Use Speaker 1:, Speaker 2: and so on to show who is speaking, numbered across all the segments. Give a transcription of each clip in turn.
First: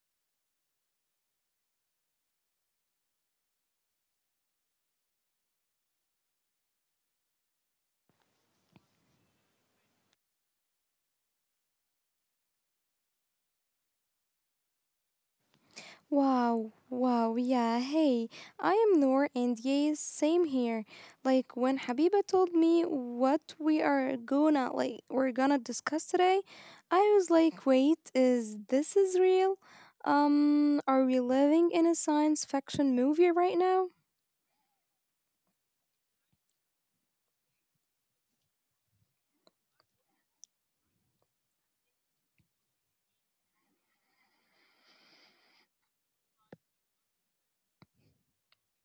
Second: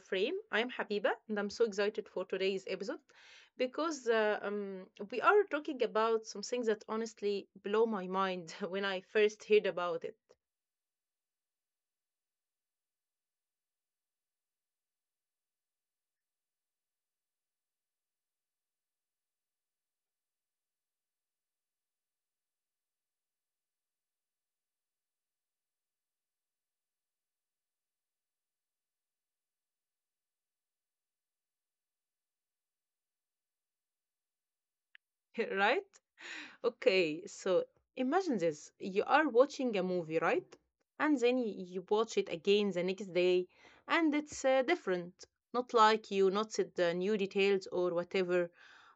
Speaker 1: Frame. I'm Habiba and I'm so excited for today's episode because we are talking about some things that honestly blow my mind when I first heard about it,
Speaker 2: Wow, wow, yeah, hey, I am Noor, and yes, same here. Like when Habiba told me what we are gonna like we're gonna discuss today, I was like, wait, is this is real? Are we living in a science fiction movie right now?
Speaker 1: right? Okay, so imagine this. You are watching a movie, right? And then you watch it again the next day, and it's different. Not like you noticed the new details or whatever,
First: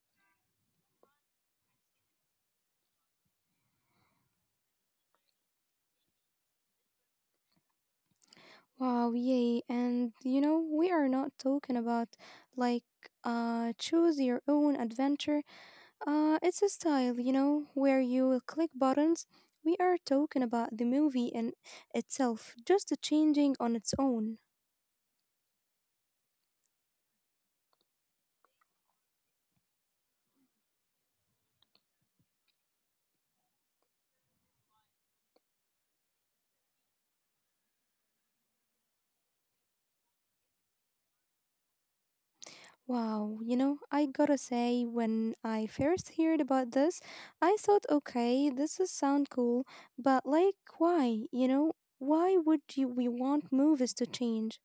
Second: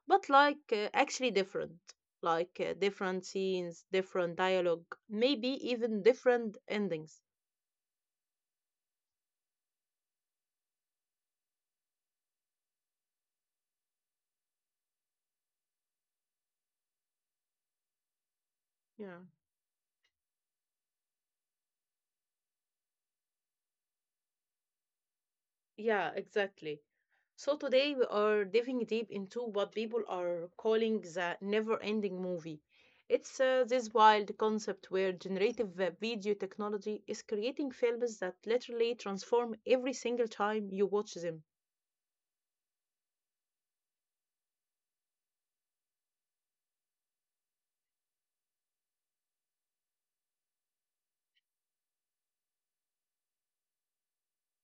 Speaker 1: but like actually different. Like, different scenes, different dialogue, maybe even different endings.
Speaker 2: Wow, yay, and you know, we are not talking about like choose your own adventure. It's a style, you know, where you click
Speaker 1: Yeah,
Speaker 2: buttons. We are talking about the movie in itself, just changing on its own.
Speaker 1: yeah, exactly. So today we are diving deep into what people are calling the never-ending movie. It's this wild concept where generative video technology is creating films that literally transform every single time you watch them.
Speaker 2: Wow, you know, I gotta say, when I first heard about this, I thought, okay, this is sound cool, but like, why? You know, why would you we want movies to change?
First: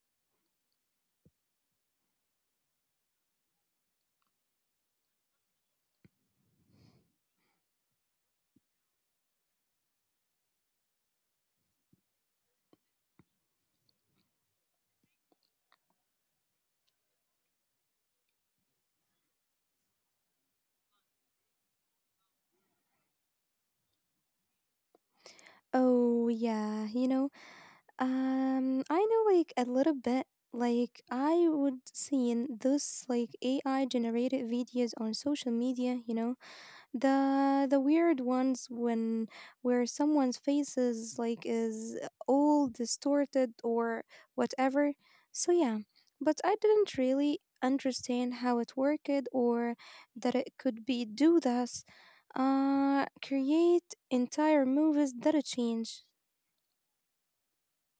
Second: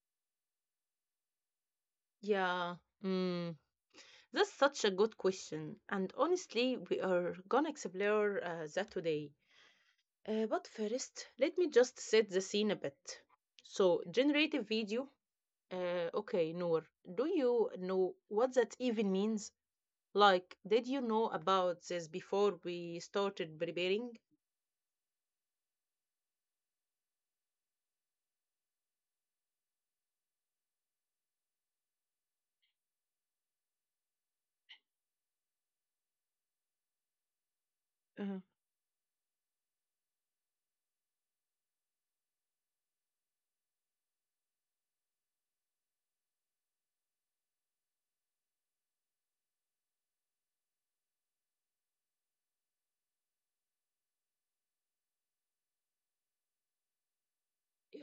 Speaker 1: Yeah, mm, that's such a good question, and honestly, we are gonna explore that today. But first, let me just set the scene a bit. So, generative video. Okay, Noor, do you know what that even means? Like, did you know about this before we started preparing?
Speaker 2: Oh yeah, you know, I know like a little bit. Like I would seen those like AI generated videos on social media, you know, the weird ones when where someone's face is all distorted or whatever. So yeah, but I didn't really understand how it worked or that it could be do this, create entire movies that a change.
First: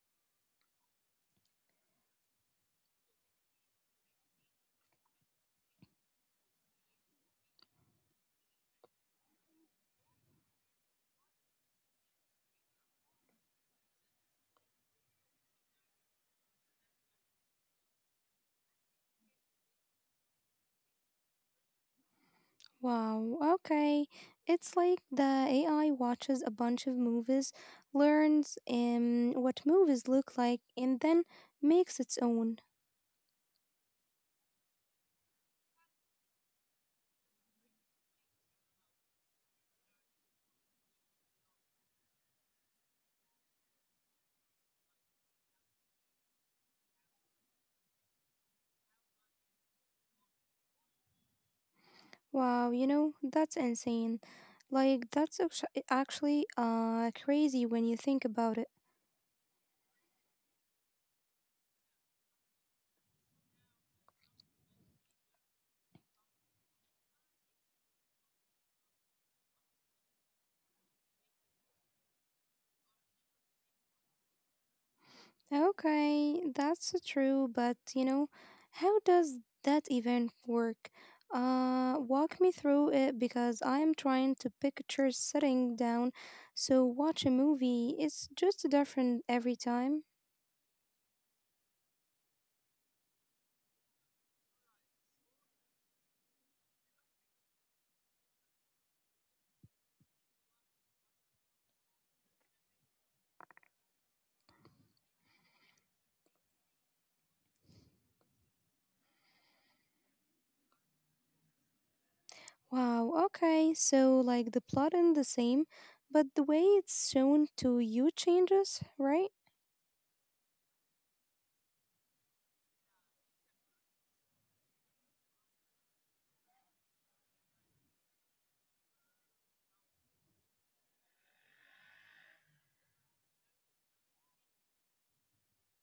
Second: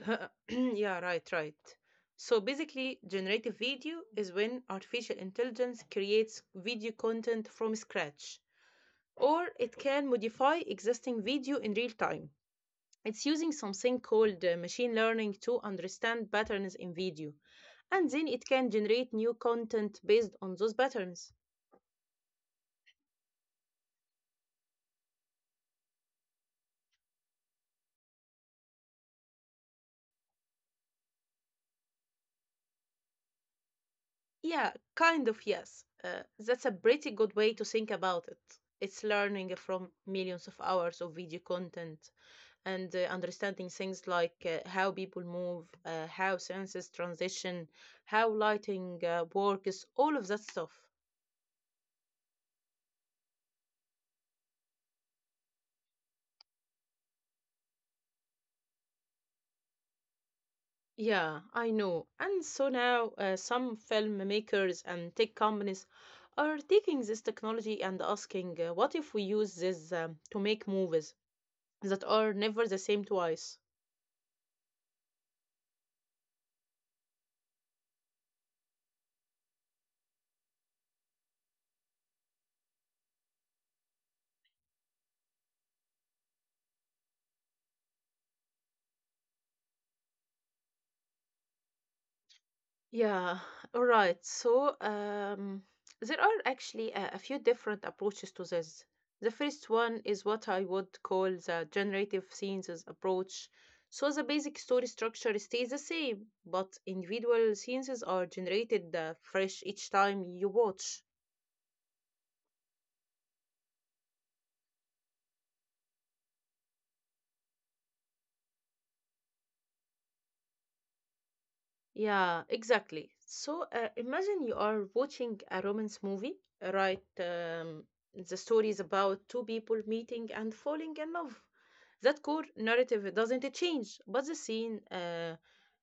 Speaker 1: Uh-huh. Yeah, right, right. So basically, generative video is when artificial intelligence creates video content from scratch, or it can modify existing video in real time. It's using something called machine learning to understand patterns in video, and then it can generate new content based on those patterns.
Speaker 2: Wow, okay. It's like the AI watches a bunch of movies, learns what movies look like, and then makes its own.
Speaker 1: Yeah, kind of, yes. That's a pretty good way to think about it. It's learning from millions of hours of video content and understanding things like how people move, how senses transition, how lighting works, all of that stuff.
Speaker 2: Wow, you know, that's insane. Like, that's actually crazy when you think about it.
Speaker 1: Yeah, I know. And so now some filmmakers and tech companies are taking this technology and asking, what if we use this to make movies that are never the same twice?
Speaker 2: Okay, that's true, but you know, how does that even work? Walk me through it because I'm trying to picture sitting down so watch a movie. It's just different every time.
Speaker 1: Yeah, all right. So, there are actually a few different approaches to this. The first one is what I would call the generative scenes approach. So, the basic story structure stays the same, but individual scenes are generated fresh each time you watch.
Speaker 2: Wow, okay, so like the plot is the same, but the way it's shown to you changes, right?
Speaker 1: Yeah, exactly. So imagine you are watching a romance movie, right? The story is about two people meeting and falling in love. That core narrative doesn't change, but the scene, uh,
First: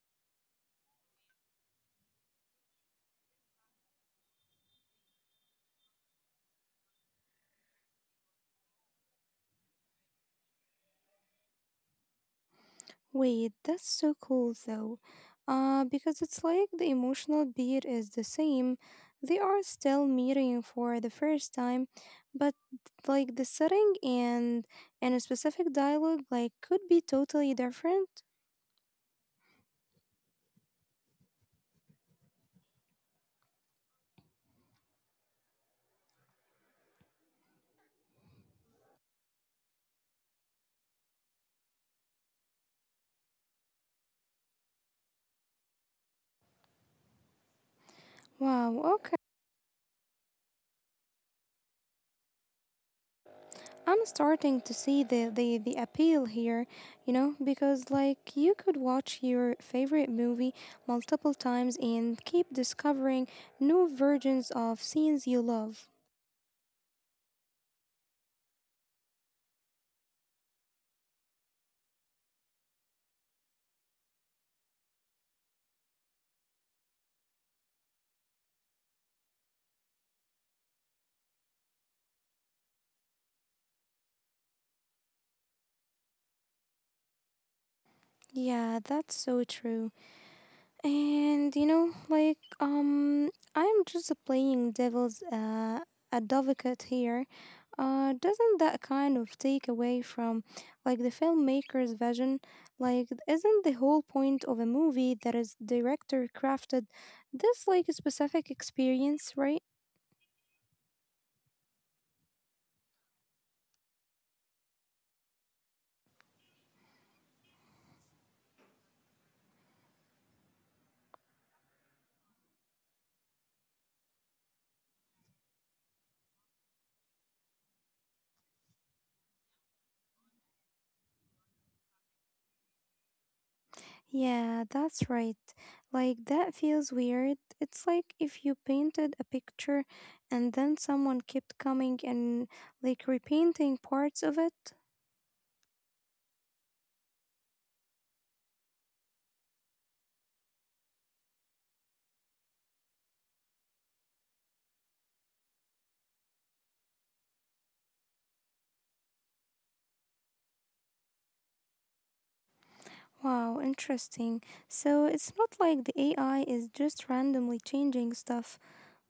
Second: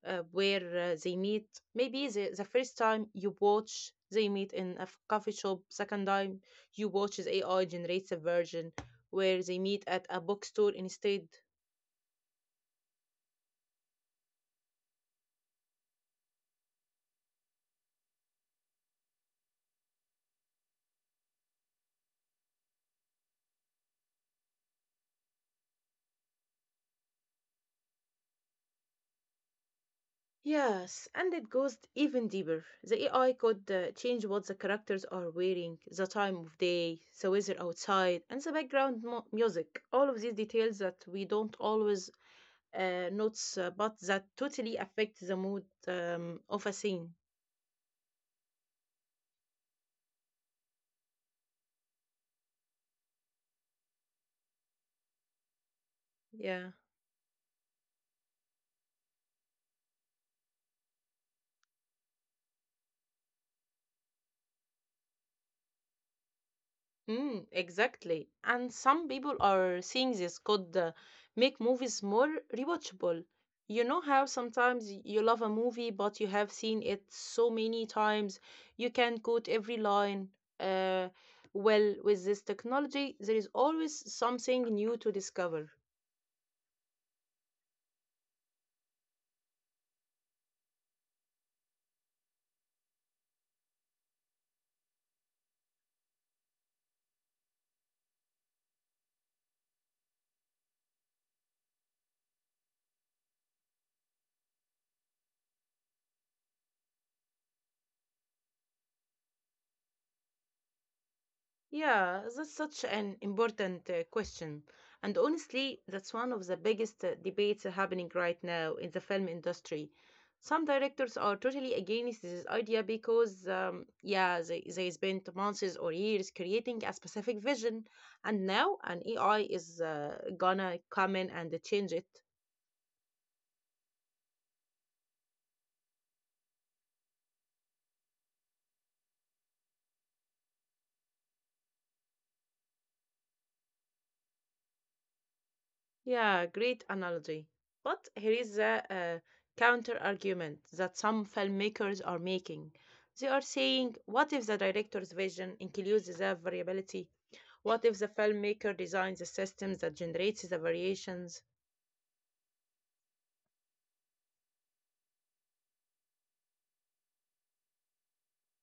Speaker 1: uh, where uh, they meet, maybe the first time you watch, they meet in a coffee shop. Second time you watch, the AI generates a version where they meet at a bookstore instead.
Speaker 2: Wait, that's so cool though. Because it's like the emotional beat is the same. They are still meeting for the first time, but like the setting and a specific dialogue like could be totally different.
Speaker 1: Yes, and it goes even deeper. The AI could change what the characters are wearing, the time of day, the weather outside, and the background music. All of these details that we don't always notice, but that totally affect the mood of a scene.
Speaker 2: Wow, okay. I'm starting to see the appeal here,
Speaker 1: Yeah.
Speaker 2: you know, because like you could watch your favorite movie multiple times and keep discovering new versions of scenes you love.
Speaker 1: Mm, exactly. And some people are saying this could make movies more rewatchable. You know how sometimes you love a movie, but you have seen it so many times, you can quote every line. Uh, well, with this technology, there is always something new to discover.
Speaker 2: Yeah, that's so true. And you know, I'm just playing devil's advocate here. Doesn't that kind of take away from like the filmmaker's vision? Like isn't the whole point of a movie that is director crafted this like specific experience, right?
Speaker 1: Yeah, that's such an important question. And honestly, that's one of the biggest debates happening right now in the film industry. Some directors are totally against this idea because, yeah, they spent months or years creating a specific vision, and now an AI is gonna come in and change it.
Speaker 2: Yeah, that's right. Like, that feels weird. It's like if you painted a picture and then someone kept coming and like repainting parts of it.
Speaker 1: Yeah, great analogy. But here is the counter argument that some filmmakers are making. They are saying, what if the director's vision includes the variability? What if the filmmaker designs a system that generates the variations?
Speaker 2: Wow, interesting. So it's not like the AI is just randomly changing stuff.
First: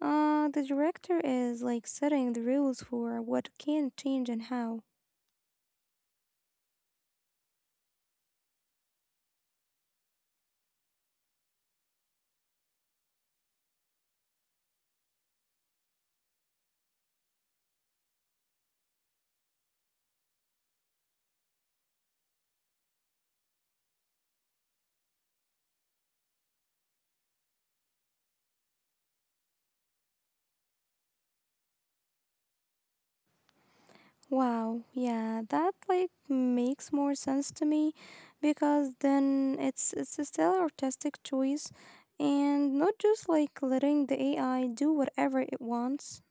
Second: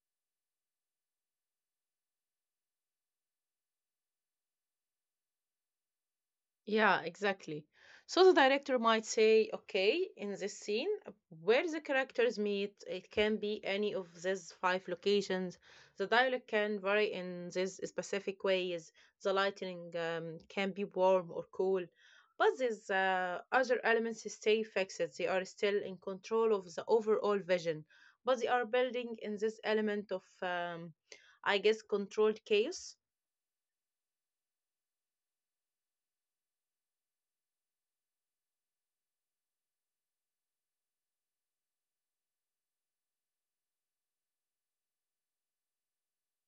Speaker 2: The director is like setting the rules for what can change and how.
Speaker 1: Yeah, exactly. So the director might say, okay, in this scene where the characters meet, it can be any of these five locations. The dialogue can vary in these specific ways. The lighting can be warm or cool. But these other elements stay fixed. They are still in control of the overall vision, but they are building in this element of, I guess, controlled chaos.
Speaker 2: Wow, yeah, that like makes more sense to me because then it's a still artistic choice and not just like letting the AI do whatever it wants.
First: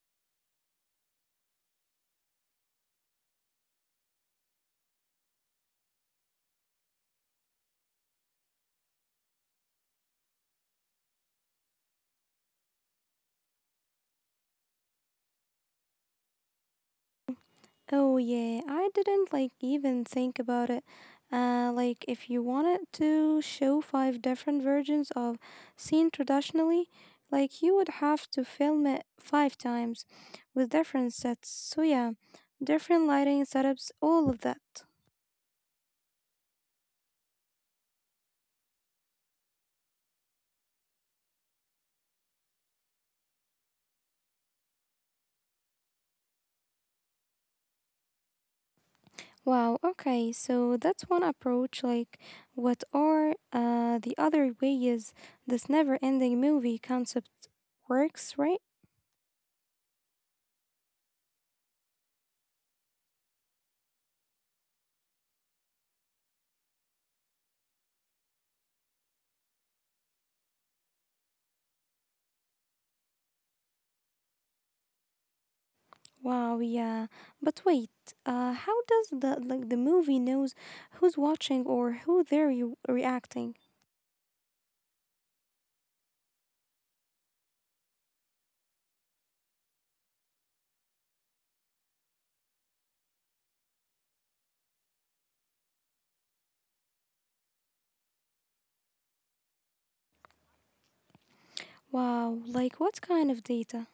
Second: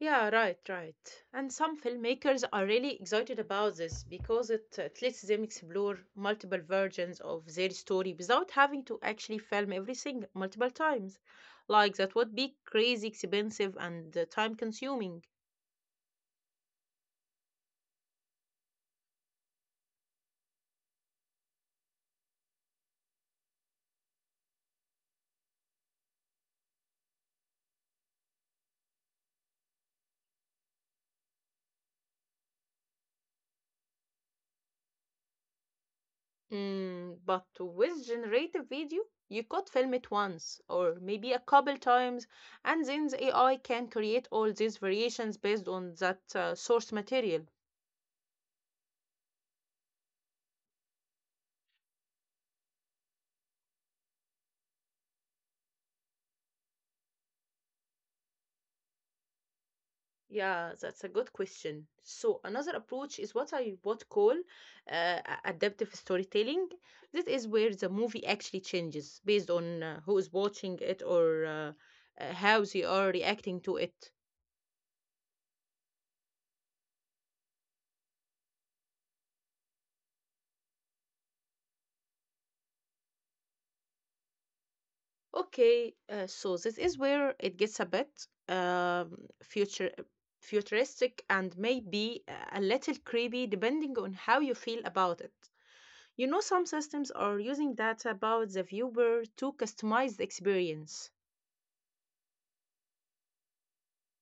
Speaker 1: Yeah, right, right. And some filmmakers are really excited about this because it lets them explore multiple versions of their story without having to actually film everything multiple times. Like, that would be crazy expensive and time consuming.
Speaker 2: Oh yeah, I didn't like even think about it. Like if you wanted to show five different versions of scene traditionally, like you would have to film it five times with different sets. So yeah, different lighting setups, all of that.
Speaker 1: Mm, but with generative video, you could film it once or maybe a couple times, and then the AI can create all these variations based on that source material.
Speaker 2: Wow, okay, so that's one approach. Like, what are the other ways this never ending movie concept works, right?
Speaker 1: Yeah, that's a good question. So another approach is what I would call adaptive storytelling. This is where the movie actually changes based on who is watching it or how they are reacting to it.
Speaker 2: Wow, yeah. But wait, how does the like the movie knows who's watching or who they're reacting?
Speaker 1: Okay, so this is where it gets a bit um, future futuristic and maybe a little creepy depending on how you feel about it. You know, some systems are using data about the viewer to customize the experience.
Speaker 2: Wow, like what kind of data?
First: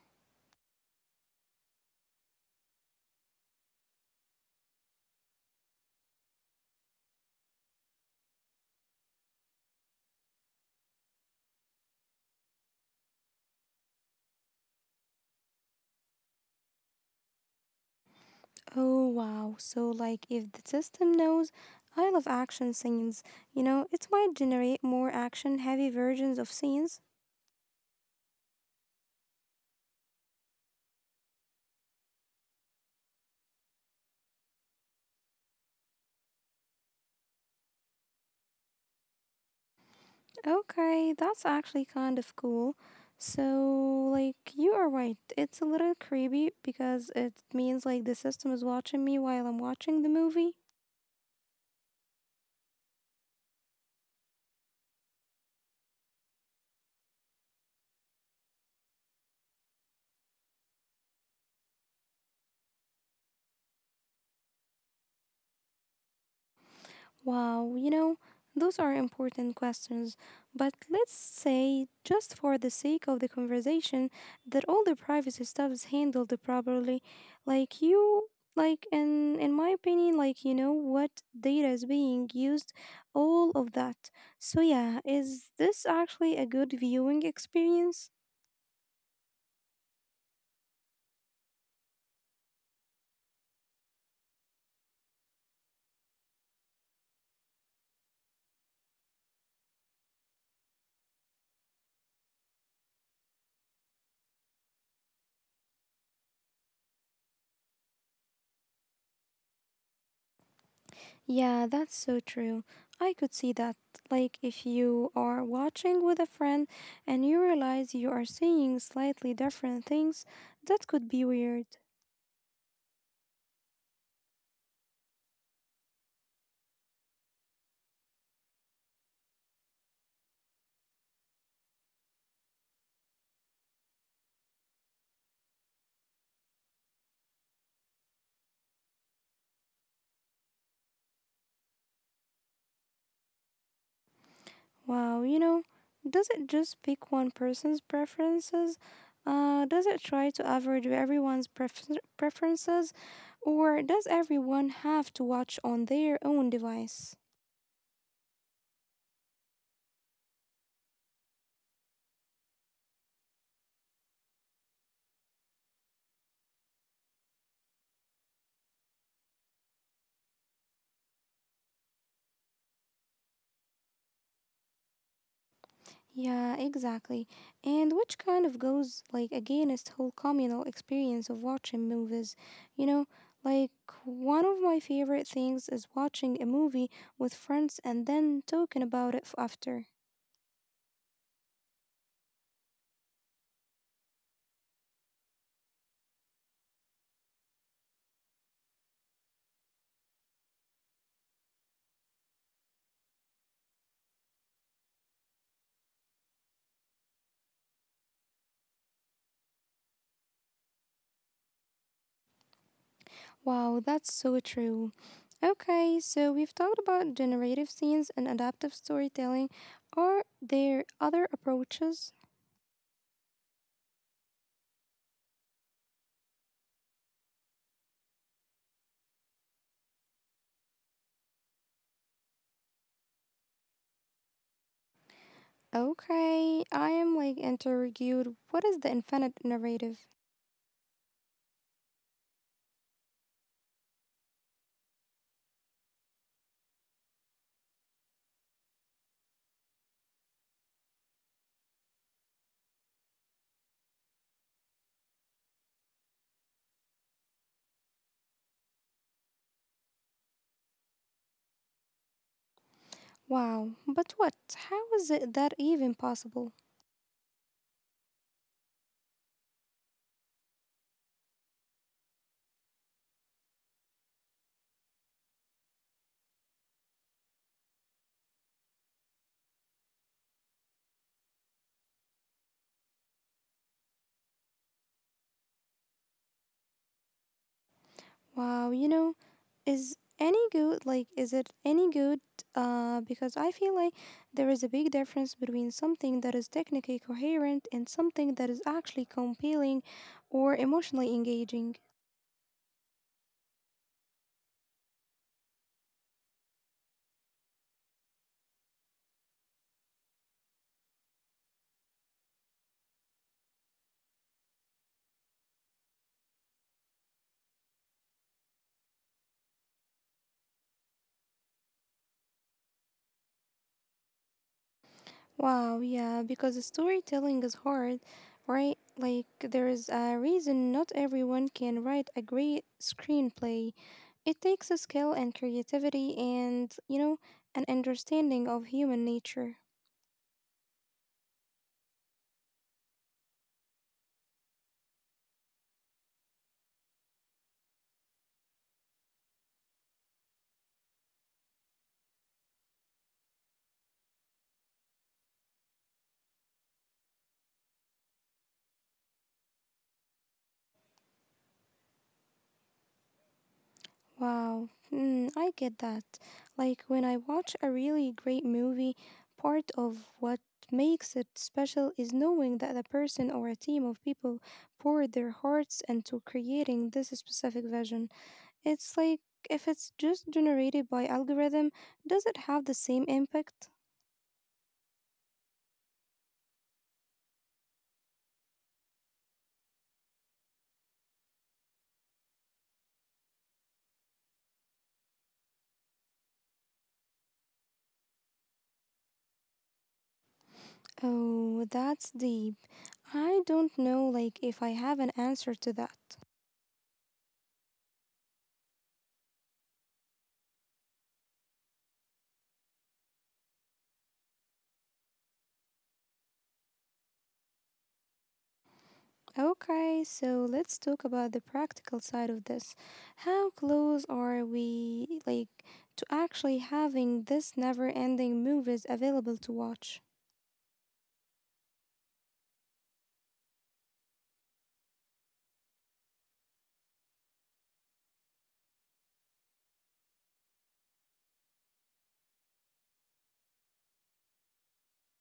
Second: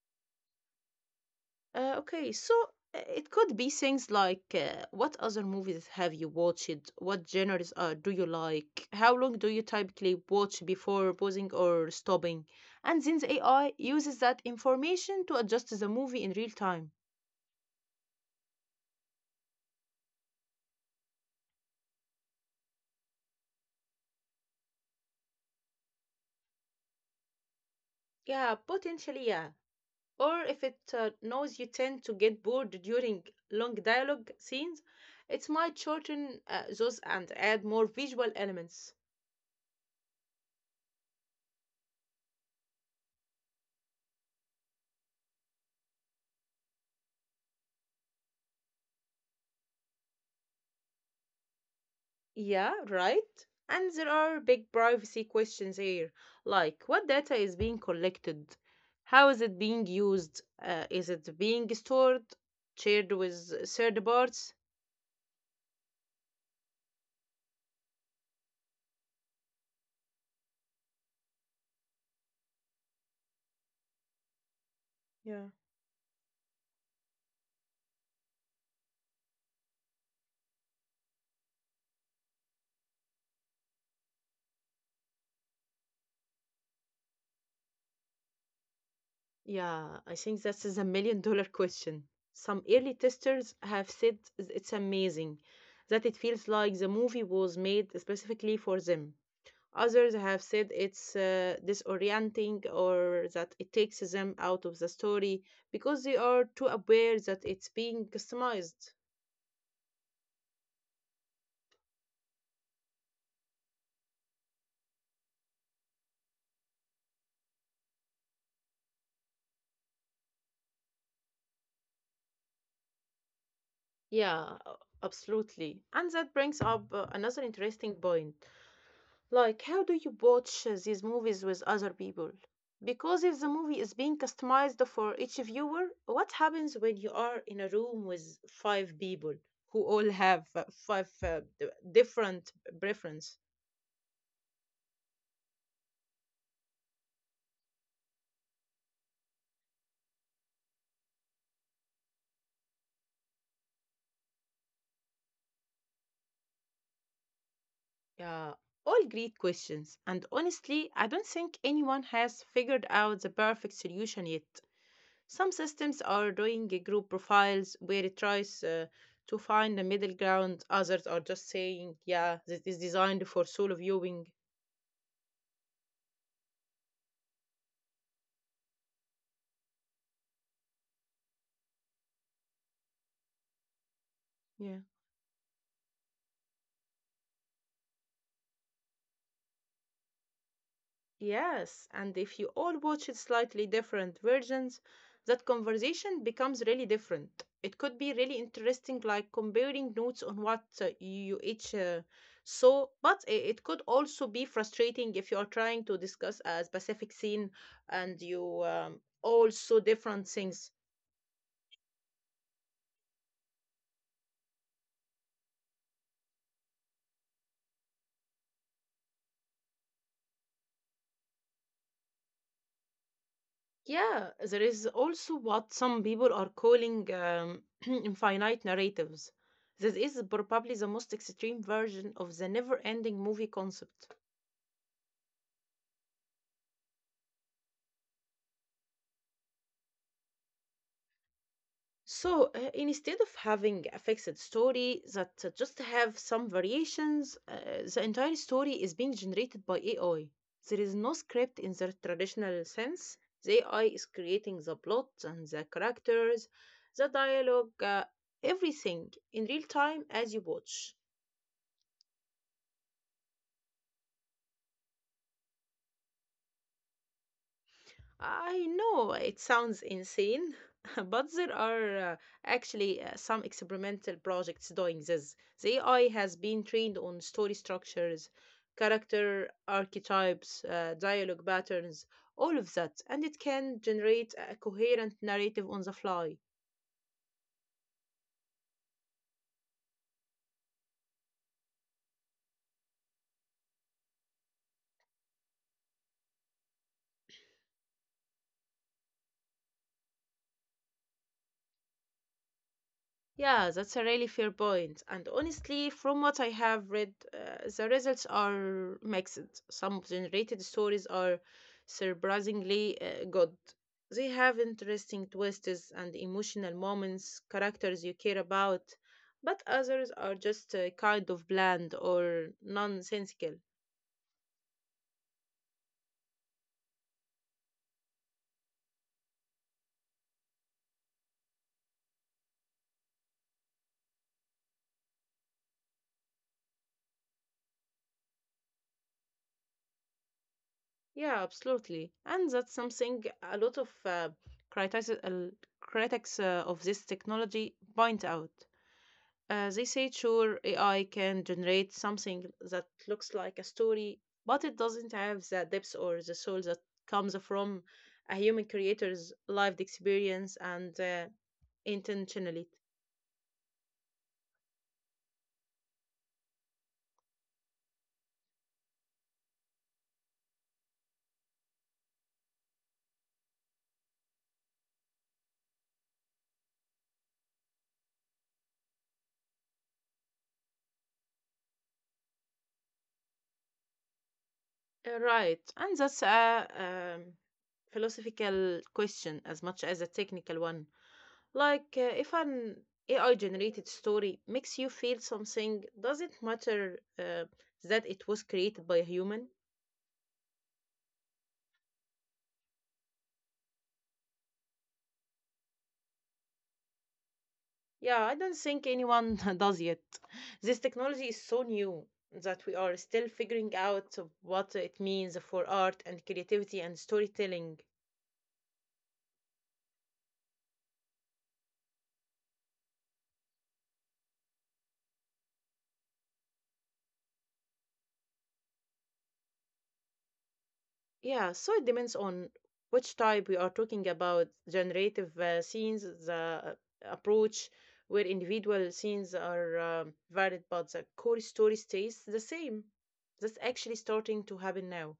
Speaker 1: Okay, so, it could be things like what other movies have you watched? What genres do you like? How long do you typically watch before pausing or stopping? And since AI uses that information to adjust the movie in real time.
Speaker 2: Oh wow, so like if the system knows I love action scenes, you know, it might generate more action heavy versions of scenes.
Speaker 1: Yeah, potentially, yeah. Or if it knows you tend to get bored during long dialogue scenes, it might shorten those and add more visual elements.
Speaker 2: Okay, that's actually kind of cool. So, like, you are right. It's a little creepy because it means like the system is watching me while I'm watching the movie.
Speaker 1: Yeah, right. And there are big privacy questions here, like what data is being collected? How is it being used? Is it being stored, shared with third parties?
Speaker 2: Wow, you know, those are important questions. But let's say, just for the sake of the conversation, that all the privacy
Speaker 1: Yeah.
Speaker 2: stuff is handled properly. Like you like in my opinion, like you know what data is being used, all of that. So yeah, is this actually a good viewing experience?
Speaker 1: Yeah, I think that is a million dollar question. Some early testers have said it's amazing that it feels like the movie was made specifically for them. Others have said it's disorienting or that it takes them out of the story because they are too aware that it's being customized.
Speaker 2: Yeah, that's so true. I could see that. Like, if you are watching with a friend and you realize you are seeing slightly different things, that could be weird.
Speaker 1: Absolutely. And that brings up another interesting point. Like, how do you watch these movies with other people? Because if the movie is being customized for each viewer, what happens when you are in a room with five people who all have different preferences?
Speaker 2: Wow, you know, does it just pick one person's preferences? Does it try to average everyone's preferences? Or does everyone have to watch on their own device?
Speaker 1: Yeah, all great questions. And honestly, I don't think anyone has figured out the perfect solution yet. Some systems are doing a group profiles where it tries to find a middle ground, others are just saying, yeah, this is designed for solo viewing.
Speaker 2: Yeah, exactly. And which kind of goes like against whole communal experience of watching movies. You know, like one of my
Speaker 1: Yeah.
Speaker 2: favorite things is watching a movie with friends and then talking about it after.
Speaker 1: Yes, and if you all watch it slightly different versions, that conversation becomes really different. It could be really interesting, like comparing notes on what you each saw, but it could also be frustrating if you are trying to discuss a specific scene and you all saw different things.
Speaker 2: Wow, that's so true. Okay, so we've talked about generative scenes and adaptive storytelling. Are there other approaches?
Speaker 1: Yeah, there is also what some people are calling infinite narratives. This is probably the most extreme version of the never ending movie concept.
Speaker 2: Okay, I am like interrogated. What is the infinite narrative?
Speaker 1: So, instead of having a fixed story that just have some variations, the entire story is being generated by AI. There is no script in the traditional sense. The AI is creating the plot and the characters, the dialogue, everything in real time as you watch.
Speaker 2: Wow, but what? How is it that even possible?
Speaker 1: I know it sounds insane, but there are actually some experimental projects doing this. The AI has been trained on story structures, character archetypes, dialogue patterns, all of that, and it can generate a coherent narrative on the fly.
Speaker 2: Wow, you know, is it any good? Because I feel like there is a big difference between something that is technically coherent and something that is actually compelling or emotionally engaging.
Speaker 1: Yeah, that's a really fair point. And honestly, from what I have read, the results are mixed. Some generated stories are surprisingly good. They have interesting twists and emotional moments, characters you care about, but others are just kind of bland or nonsensical.
Speaker 2: Wow, yeah, because storytelling is hard, right? Like, there is a reason not everyone can write a great screenplay. It takes a skill and creativity and, you know, an understanding of human nature.
Speaker 1: Yeah, absolutely. And that's something a lot of critics, uh, critics of this technology point out. They say sure, AI can generate something that looks like a story, but it doesn't have the depth or the soul that comes from a human creator's lived experience and intentionality.
Speaker 2: Wow, mm, I get that. Like, when I watch a really great movie, part of what makes it special is knowing that a person or a team of people poured their hearts into creating this specific vision. It's like if it's just generated by algorithm, does it have the same impact?
Speaker 1: Right, and that's a philosophical question as much as a technical one. Like, if an AI generated story makes you feel something, does it matter that it was created by a human?
Speaker 2: Oh, that's deep. I don't know like if I have an answer to that.
Speaker 1: Yeah, I don't think anyone does yet. This technology is so new that we are still figuring out what it means for art and creativity and storytelling.
Speaker 2: Okay, so let's talk about the practical side of this. How close are we like to actually having this never-ending movies available to watch?
Speaker 1: Yeah, so it depends on which type we are talking about generative scenes, the uh, approach where individual scenes are varied, but the core story stays the same. That's actually starting to happen now.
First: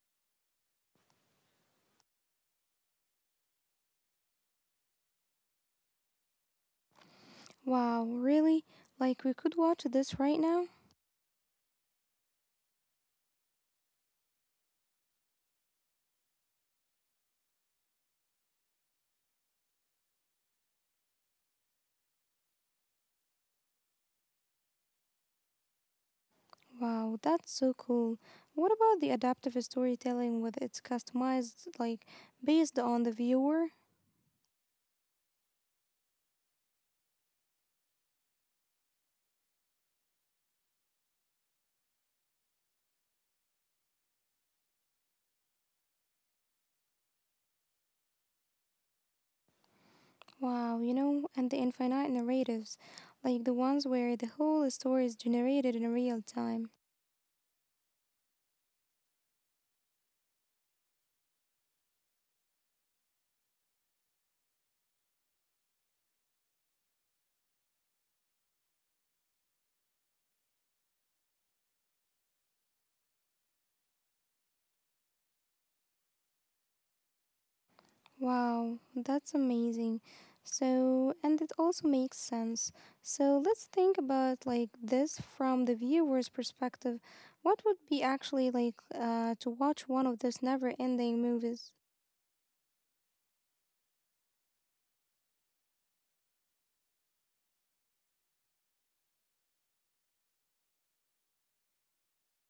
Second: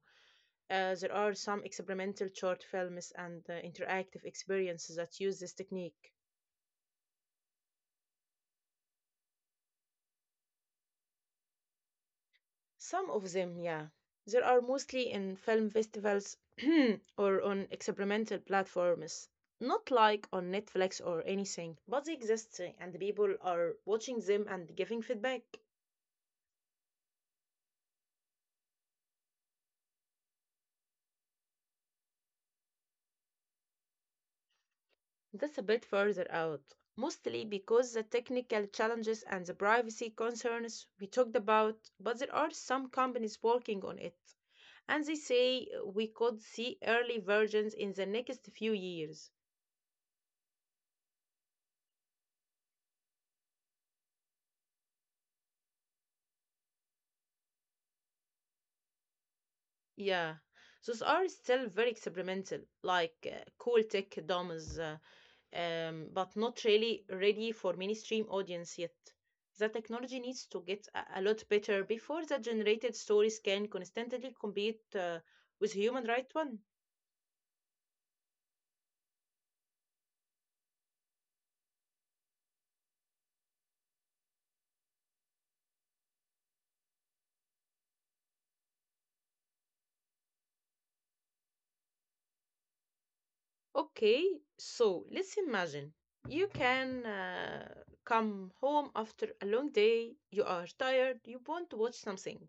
Speaker 1: There are some experimental short films and interactive experiences that use this technique.
Speaker 2: Wow, really? Like we could watch this right now?
Speaker 1: Some of them, yeah. There are mostly in film festivals or on experimental platforms, not like on Netflix or anything, but they exist and people are watching them and giving feedback.
Speaker 2: Wow, that's so cool. What about the adaptive storytelling with its customized, like based on the viewer?
Speaker 1: That's a bit further out, mostly because the technical challenges and the privacy concerns we talked about, but there are some companies working on it. And they say we could see early versions in the next few years.
Speaker 2: Wow, you know, and the infinite narratives, like the ones where the whole story is generated in real time.
Speaker 1: Yeah, those are still very experimental, like cool tech demos, but not really ready for mainstream audience yet. The technology needs to get a lot better before the generated stories can constantly compete with human right one.
Speaker 2: Wow, that's amazing. So, and it also makes sense. So, let's think about like this from the viewer's perspective. What would be actually like to watch one of those never ending movies?
Speaker 1: Okay, so let's imagine you can come home after a long day, you are tired, you want to watch something.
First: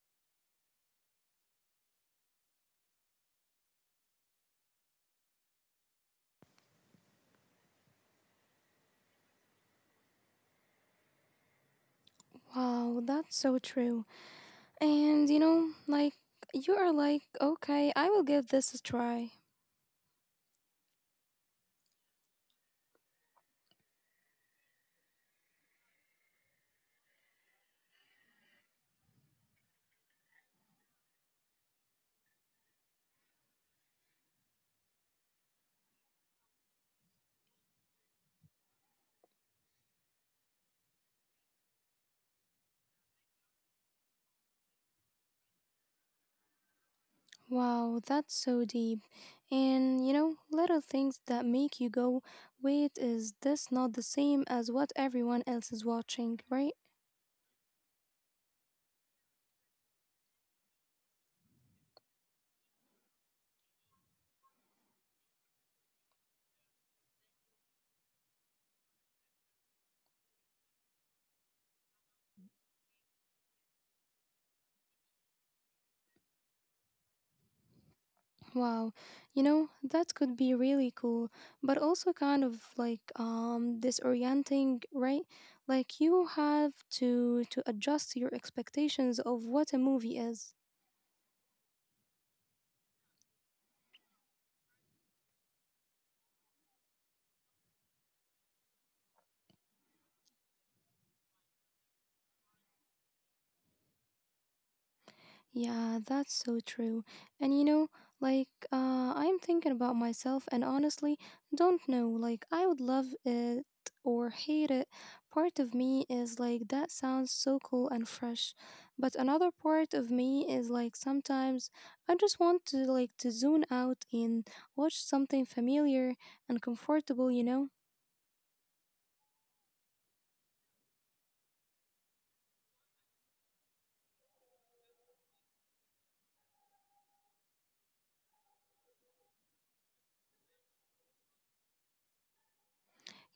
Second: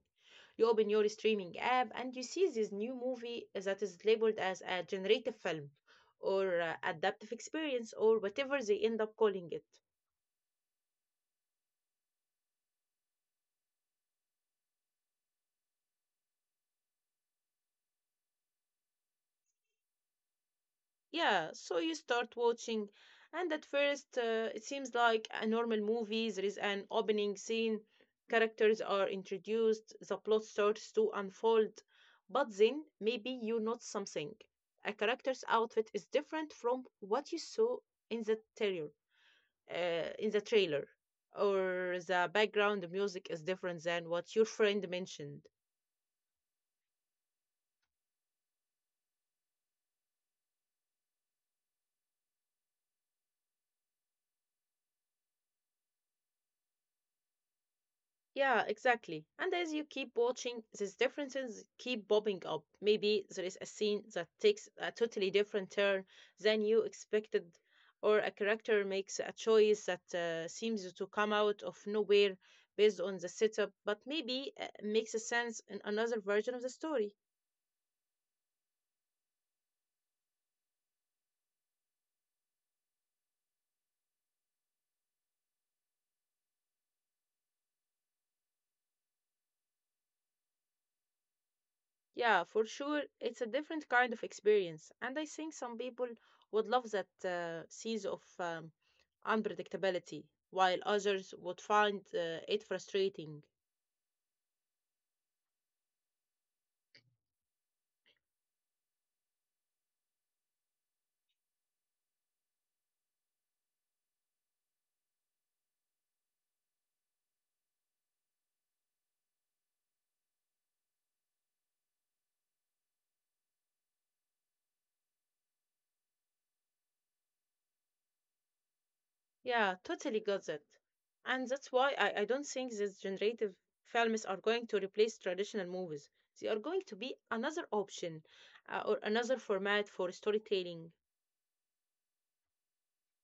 Speaker 1: You open your streaming app and you see this new movie that is labeled as a generative film or adaptive experience or whatever they end up calling it.
Speaker 2: Wow, that's so true. And you know, like, you are like, okay, I will give this a try.
Speaker 1: Yeah, so you start watching, and at first it seems like a normal movie. There is an opening scene, characters are introduced, the plot starts to unfold. But then maybe you notice something. A character's outfit is different from what you saw in the trailer, uh, in the trailer, or the background music is different than what your friend mentioned.
Speaker 2: Wow, that's so deep. And you know, little things that make you go, wait, is this not the same as what everyone else is watching, right?
Speaker 1: Yeah, exactly. And as you keep watching, these differences keep popping up. Maybe there is a scene that takes a totally different turn than you expected, or a character makes a choice that seems to come out of nowhere based on the setup, but maybe makes a sense in another version of the story.
Speaker 2: Wow, you know, that could be really cool, but also kind of like disorienting, right? Like you have to adjust your expectations of what a movie is.
Speaker 1: Yeah, for sure. It's a different kind of experience. And I think some people would love that sense of unpredictability, while others would find it frustrating.
Speaker 2: Yeah, that's so true. And you know, like, I'm thinking about myself and honestly, don't know. Like, I would love it or hate it. Part of me is like, that sounds so cool and fresh. But another part of me is like, sometimes I just want to, like, to zone out and watch something familiar and comfortable, you know?
Speaker 1: Yeah, totally got that. And that's why I don't think these generative films are going to replace traditional movies. They are going to be another option or another format for storytelling.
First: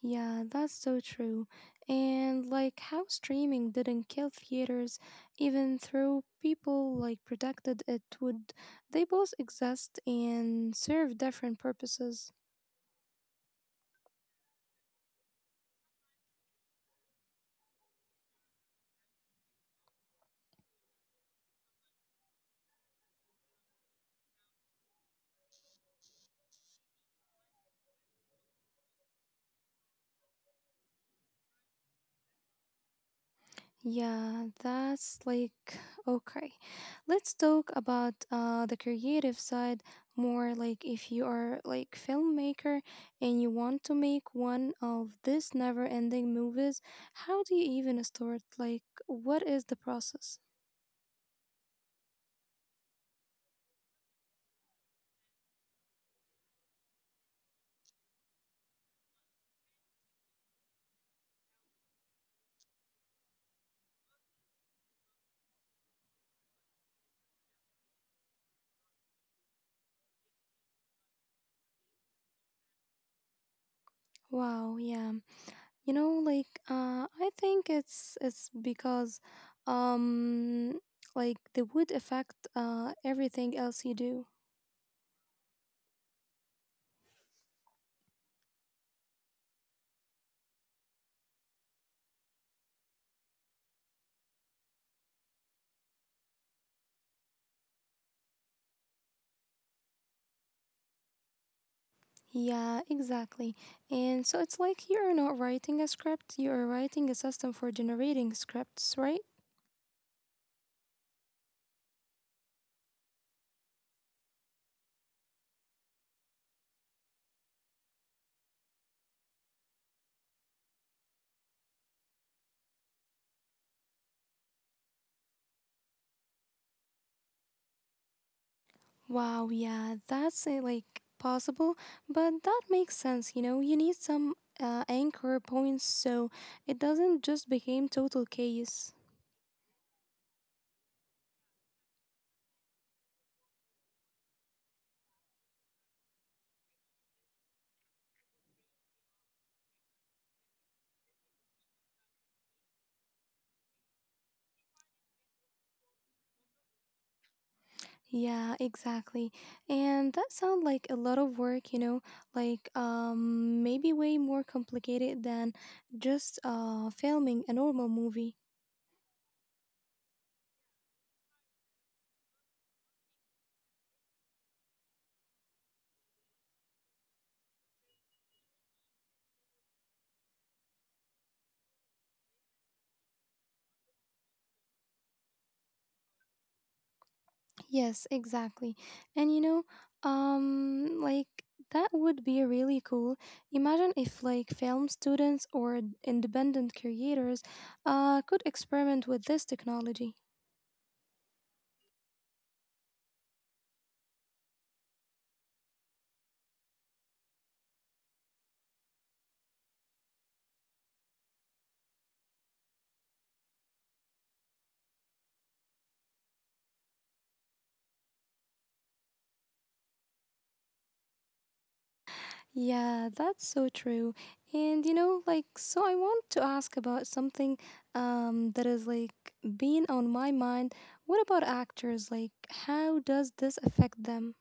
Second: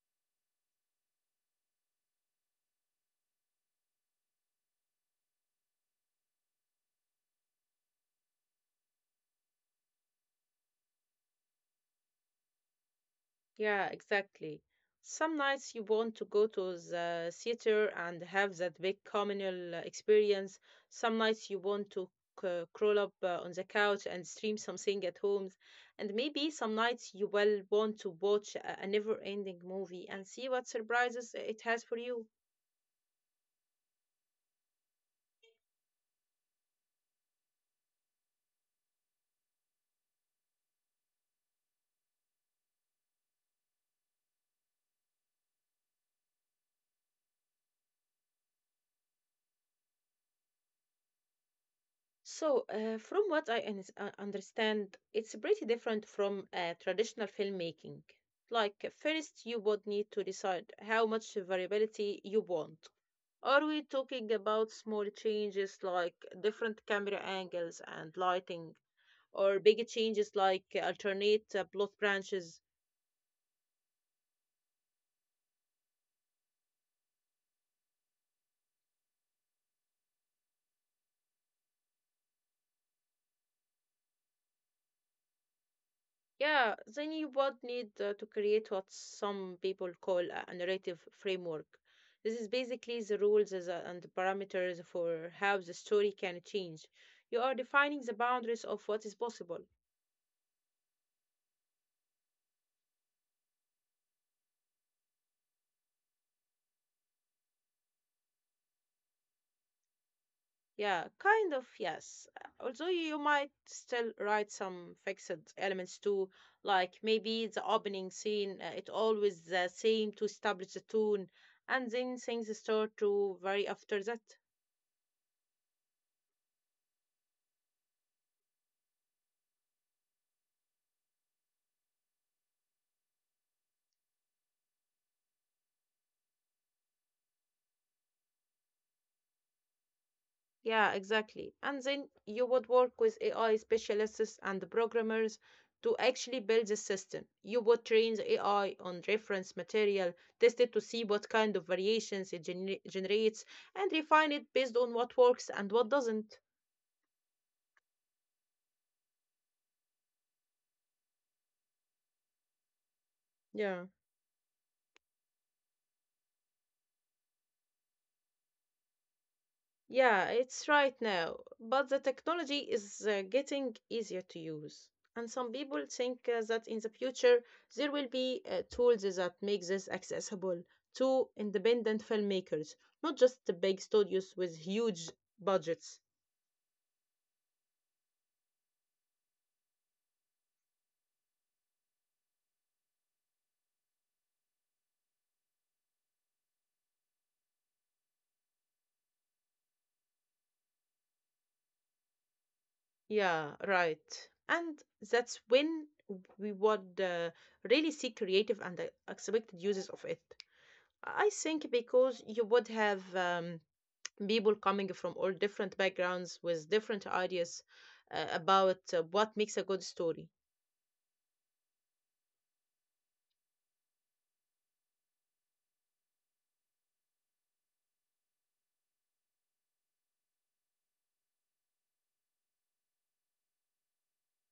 Speaker 2: Yeah, that's so true. And like how streaming didn't kill theaters, even though people like predicted it would, they both exist and serve different purposes.
Speaker 1: Yeah, exactly. Some nights you want to go to the theater and have that big communal experience. Some nights you want to crawl up on the couch and stream something at home. And maybe some nights you will want to watch a never-ending movie and see what surprises it has for you.
Speaker 2: Yeah, that's like okay. Let's talk about the creative side more, like if you are like filmmaker and you want to make one of these never-ending movies, how do you even start? Like what is the process?
Speaker 1: So, from what I understand, it's pretty different from traditional filmmaking. Like, first, you would need to decide how much variability you want. Are we talking about small changes like different camera angles and lighting, or big changes like alternate plot branches?
Speaker 2: Wow, yeah. You know, like I think it's because um like the wood affect everything else you do.
Speaker 1: Yeah, then you would need to create what some people call a narrative framework. This is basically the rules and the parameters for how the story can change. You are defining the boundaries of what is possible.
Speaker 2: Yeah, exactly. And so it's like you're not writing a script, you're writing a system for generating scripts, right?
Speaker 1: Yeah, kind of, yes. Although you might still write some fixed elements too, like maybe the opening scene, it always the same to establish the tone, and then things start to vary after that.
Speaker 2: Wow, yeah, that's like possible, but that makes sense, you know, you need some anchor points so it doesn't just become total chaos.
Speaker 1: Yeah, exactly. And then you would work with AI specialists and programmers to actually build the system. You would train the AI on reference material, test it to see what kind of variations it generates, and refine it based on what works and what doesn't.
Speaker 2: Yeah, exactly. And that sounds like a lot of work, you know, like
Speaker 1: Yeah,
Speaker 2: maybe way more complicated than just filming a normal movie.
Speaker 1: yeah, it's right now. But the technology is getting easier to use. And some people think that in the future there will be tools that make this accessible to independent filmmakers, not just the big studios with huge budgets.
Speaker 2: Yes, exactly. And you know, um like that would be really cool. Imagine if like film students or independent creators could experiment with this technology.
Speaker 1: Yeah, right. And that's when we would really see creative and expected uses of it. I think because you would have people coming from all different backgrounds with different ideas about what makes a good story?
Speaker 2: Yeah, that's so true. And you know, like, so I want to ask about something that is like been on my mind. What about actors? Like, how does this affect them?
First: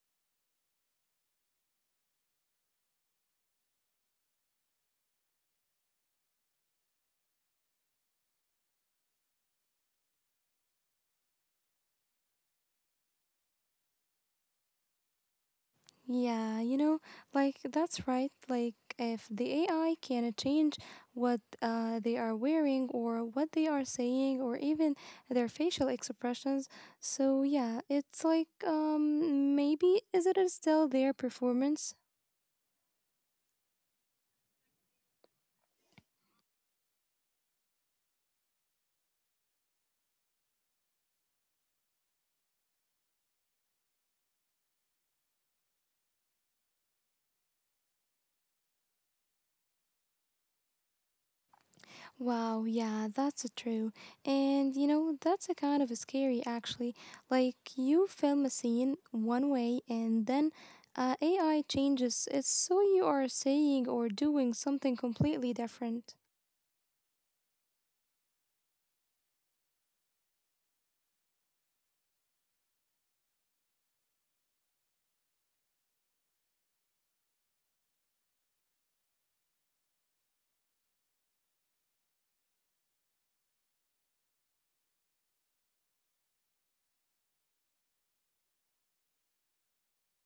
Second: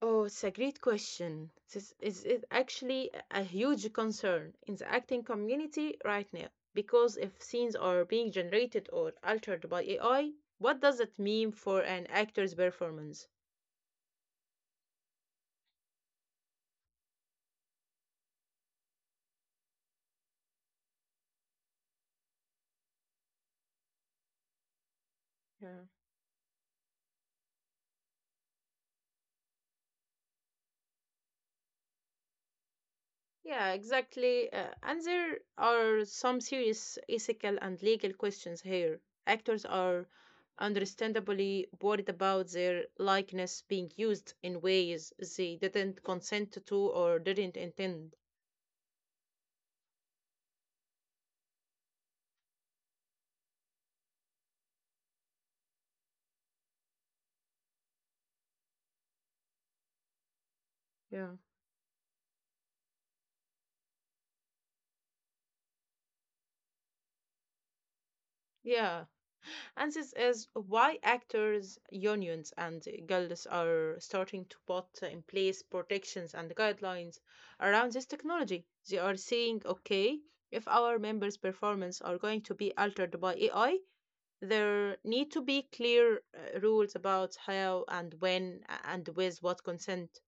Speaker 1: Oh, it's a great question. This is it actually a huge concern in the acting community right now because if scenes are being generated or altered by AI, what does it mean for an actor's performance?
Speaker 2: Yeah, you know, like, that's right. Like, if the AI can change what they are wearing or what they are saying or even their
Speaker 1: Yeah.
Speaker 2: facial expressions, so yeah, it's like, maybe is it still their performance?
Speaker 1: Yeah, exactly. And there are some serious ethical and legal questions here. Actors are understandably worried about their likeness being used in ways they didn't consent to or didn't intend.
Speaker 2: Wow, yeah, that's true. And you know, that's a kind of scary actually. Like you film a scene one way and then
Speaker 1: Yeah.
Speaker 2: AI changes it so you are saying or doing something completely different.
Speaker 1: Yeah. And this is why actors, unions, and guilds are starting to put in place protections and guidelines around this technology. They are saying, okay, if our members' performance are going to be altered by AI, there need to be clear rules about how and when and with what consent.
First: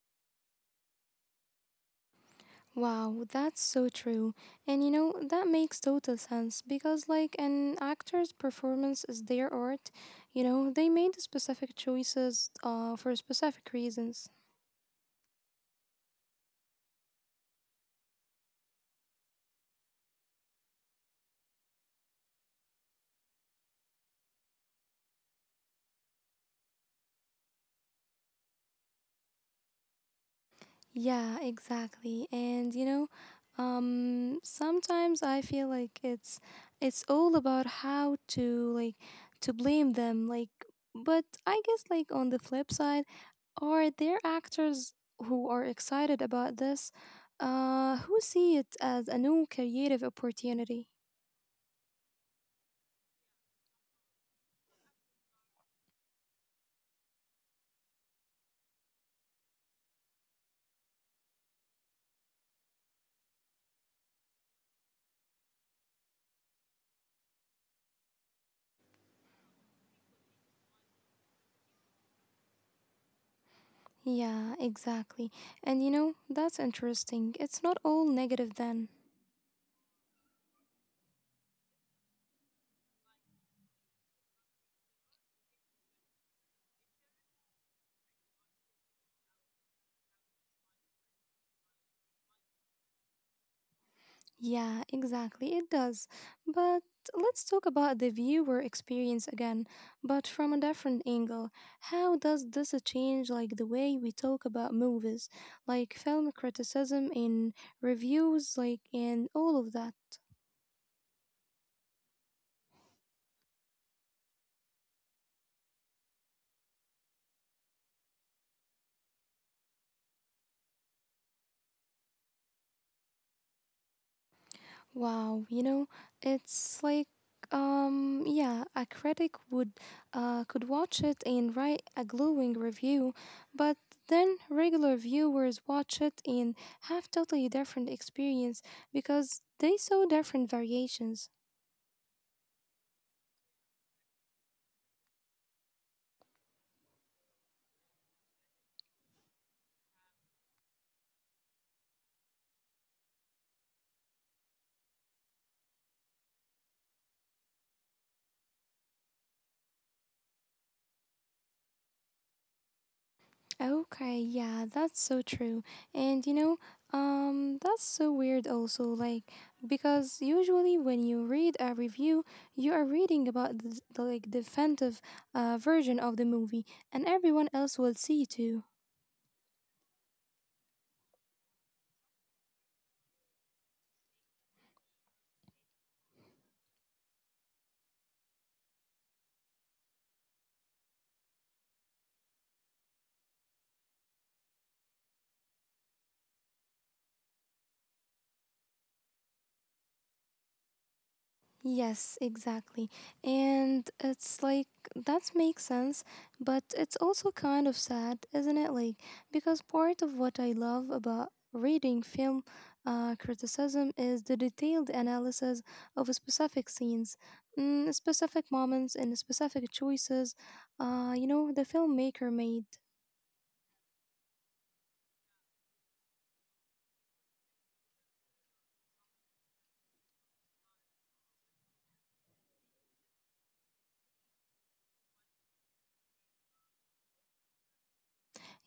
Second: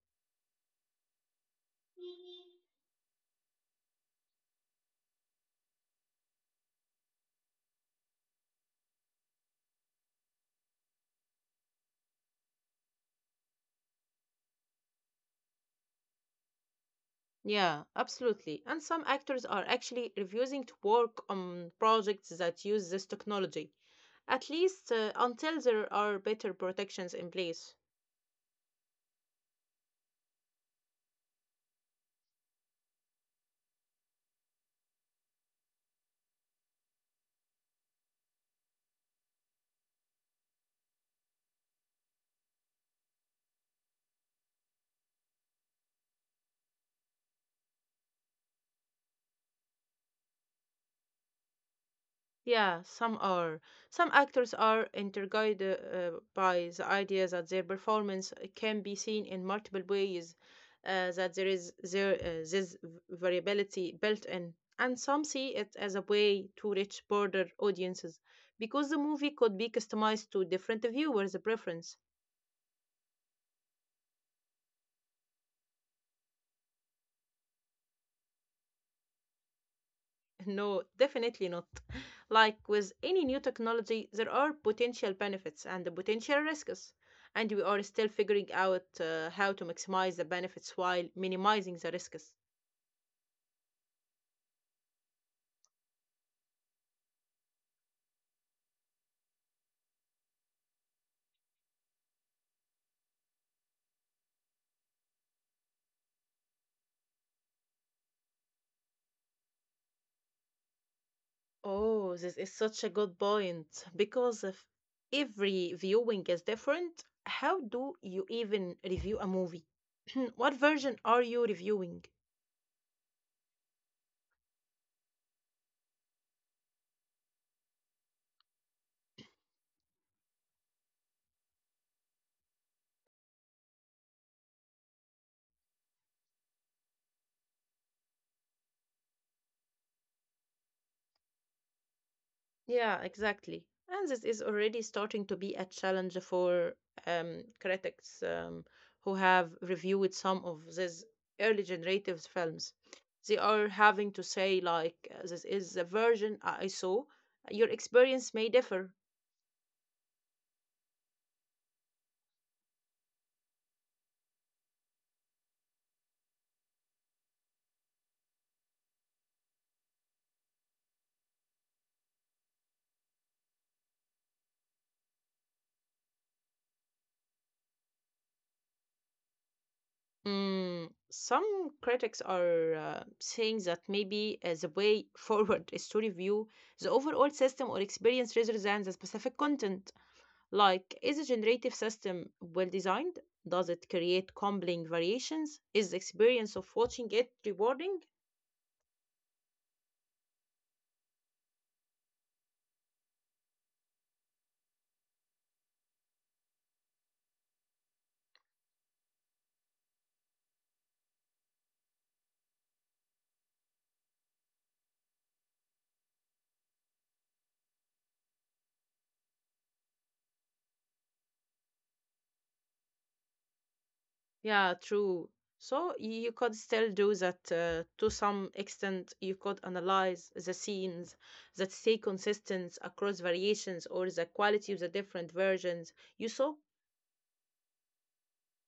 Speaker 2: Wow, that's so true. And you know, that makes total sense because like an actor's performance is their art. You know, they made specific choices for specific reasons.
Speaker 1: Yeah, absolutely. And some actors are actually refusing to work on projects that use this technology, at least until there are better protections in place.
Speaker 2: Yeah, exactly. And sometimes I feel like it's all about how to to blame them but I guess on the flip side are there actors who are excited about this who see it as a new creative opportunity.
Speaker 1: Yeah, some are. Some actors are intrigued by the idea that their performance can be seen in multiple ways, that there is there this variability built in, and some see it as a way to reach broader audiences because the movie could be customized to different viewers' preference.
Speaker 2: Yeah, exactly. And you know, that's interesting. It's not all negative then.
Speaker 1: No, definitely not. Like with any new technology, there are potential benefits and the potential risks, and we are still figuring out how to maximize the benefits while minimizing the risks.
Speaker 2: Yeah, exactly, it does. But let's talk about the viewer experience again, but from a different angle. How does this change the way we talk about movies, like film criticism and reviews, like and all of that?
Speaker 1: Oh, this is such a good point because if every viewing is different, how do you even review a movie? What version are you reviewing?
Speaker 2: Wow, you know, it's like yeah, a critic would could watch it and write a glowing review, but then regular viewers watch it and have totally different experience because they saw different variations.
Speaker 1: Yeah, exactly. And this is already starting to be a challenge for critics who have reviewed some of these early generative films. They are having to say, like, this is the version I saw. Your experience may differ.
Speaker 2: Okay, yeah, that's so true. And that's so weird also, like, because usually when you read a review, you are reading about the like definitive version of the movie, and everyone else will see too.
Speaker 1: Mm, some critics are saying that maybe the way forward is to review the overall system or experience rather than the specific content. Like, is a generative system well designed? Does it create compelling variations? Is the experience of watching it rewarding?
Speaker 2: Yes, exactly. And it's like that makes sense, but it's also kind of sad, isn't it? Like because part of what I love about reading film criticism is the detailed analysis of specific scenes, specific moments, and specific choices. The filmmaker made.
Speaker 1: Yeah, true. So you could still do that to some extent. You could analyze the scenes that stay consistent across variations or the quality of the different versions. You saw?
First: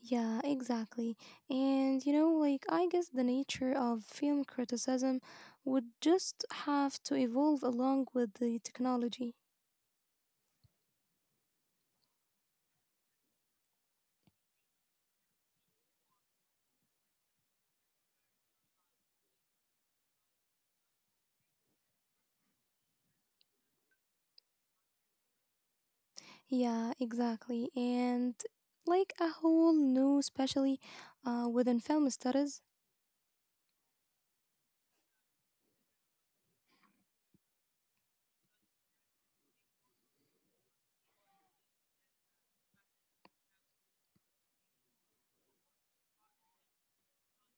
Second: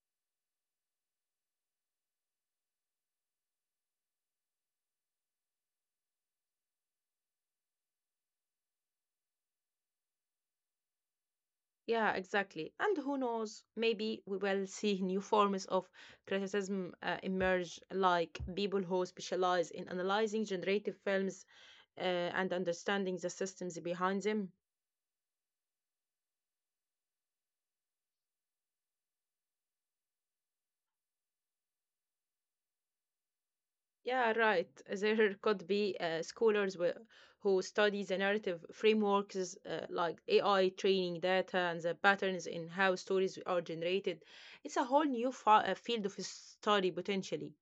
Speaker 2: Yeah, exactly. And I guess the nature of film criticism would just have to evolve along with the technology.
Speaker 1: Yeah, exactly. And who knows? Maybe we will see new forms of criticism emerge, like people who specialize in analyzing generative films and understanding the systems behind them.
Speaker 2: Yeah, exactly. And like a whole new specialty within film studies.
Speaker 1: Yeah, right. There could be scholars who study the narrative frameworks like AI training data and the patterns in how stories are generated. It's a whole new field of study potentially.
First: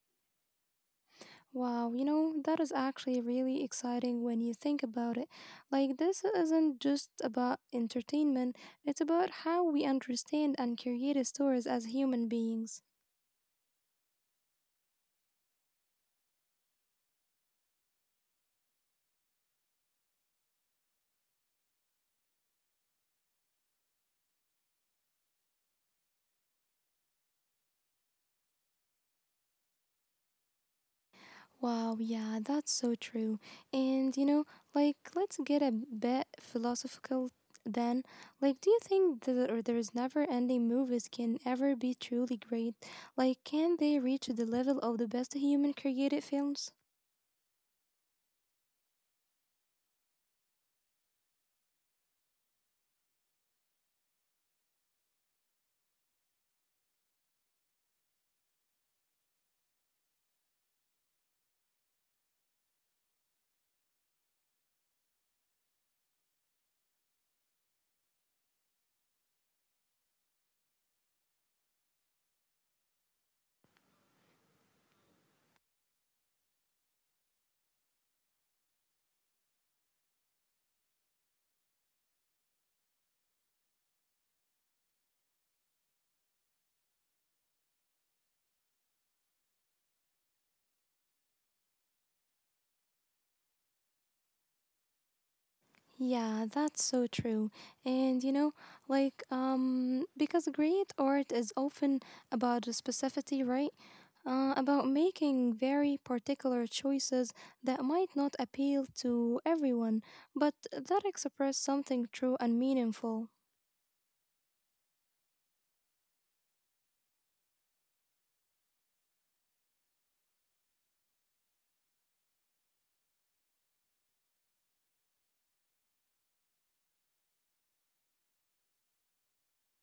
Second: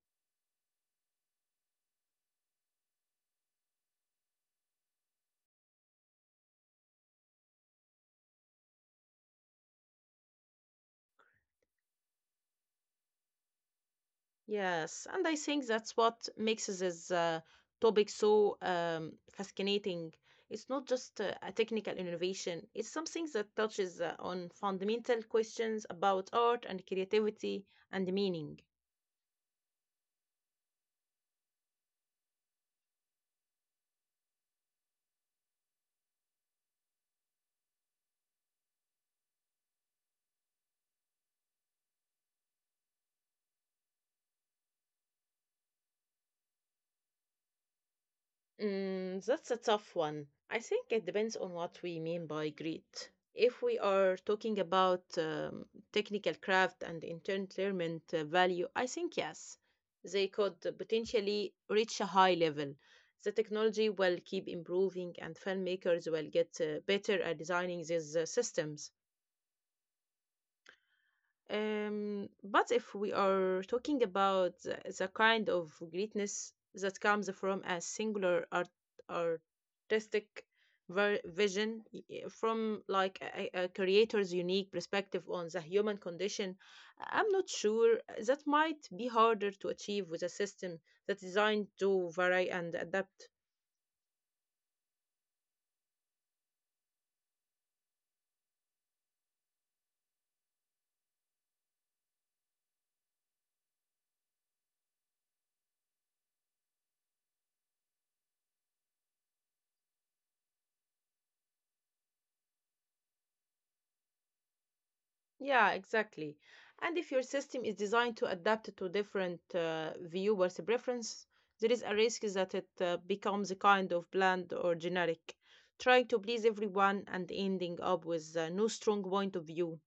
Speaker 2: Wow, you know, that is actually really exciting when you think about it. Like, this isn't just about entertainment, it's about how we understand and create stories as human beings.
Speaker 1: Yes, and I think that's what makes this topic so fascinating. It's not just a technical innovation, it's something that touches on fundamental questions about art and creativity and meaning.
Speaker 2: Wow, yeah, that's so true. And you know, like, let's get a bit philosophical then. Like, do you think that or there's never ending movies can ever be truly great? Like, can they reach the level of the best human created films?
Speaker 1: Mm, that's a tough one. I think it depends on what we mean by great. If we are talking about technical craft and entertainment value, I think yes, they could potentially reach a high level. The technology will keep improving, and filmmakers will get better at designing these systems. But if we are talking about the kind of greatness that comes from a singular artistic vision, from like a creator's unique perspective on the human condition, I'm not sure that might be harder to achieve with a system that's designed to vary and adapt.
Speaker 2: Yeah, that's so true. And because great art is often about the specificity, right? About making very particular choices that might not appeal to everyone, but that express something true and meaningful.
Speaker 1: Yeah, exactly. And if your system is designed to adapt to different viewers' preference, there is a risk that it becomes a kind of bland or generic, trying to please everyone and ending up with no strong point of view.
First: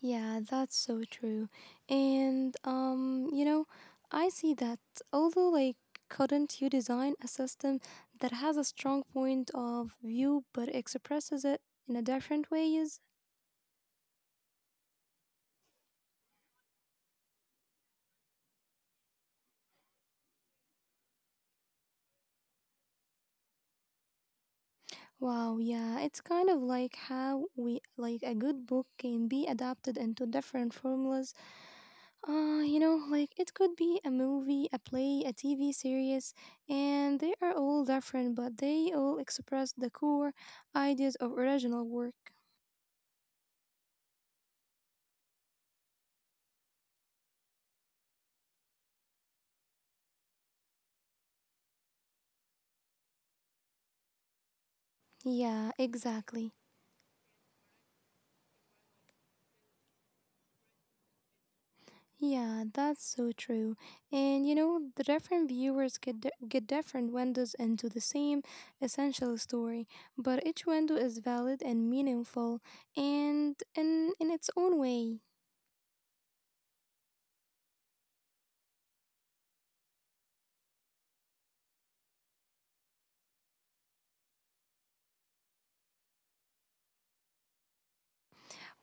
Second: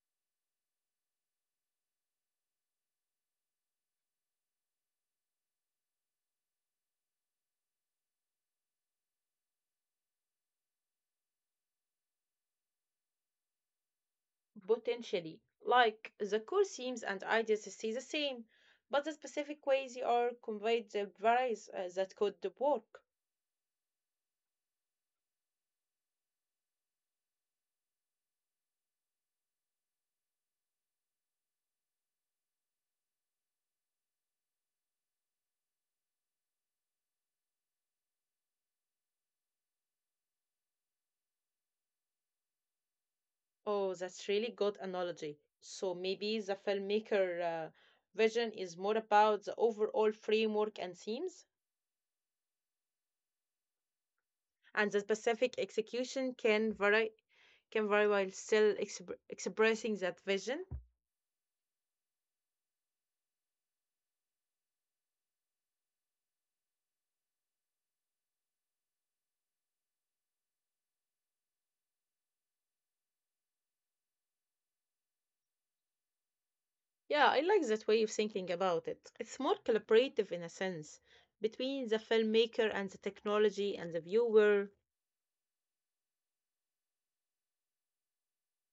Speaker 2: Yeah, that's so true. And I see that although like couldn't you design a system that has a strong point of view but expresses it in a different ways?
Speaker 1: Potentially, like the core themes and ideas stay the same, but the specific ways they are conveyed varies, that could work.
Speaker 2: Wow, yeah, it's kind of like how we like a good book can be adapted into different formulas. It could be a movie, a play, a TV series, and they are all different, but they all express the core ideas of original work.
Speaker 1: Oh, that's really good analogy. So maybe the filmmaker vision is more about the overall framework and themes, and the specific
Speaker 2: Yeah,
Speaker 1: execution
Speaker 2: exactly.
Speaker 1: can vary while still expressing that vision.
Speaker 2: Yeah, that's so true. And you know, the different viewers get different windows into the same essential story, but each window is valid and meaningful and in its own way.
Speaker 1: Yeah, I like that way of thinking about it. It's more collaborative in a sense between the filmmaker and the technology and the viewer.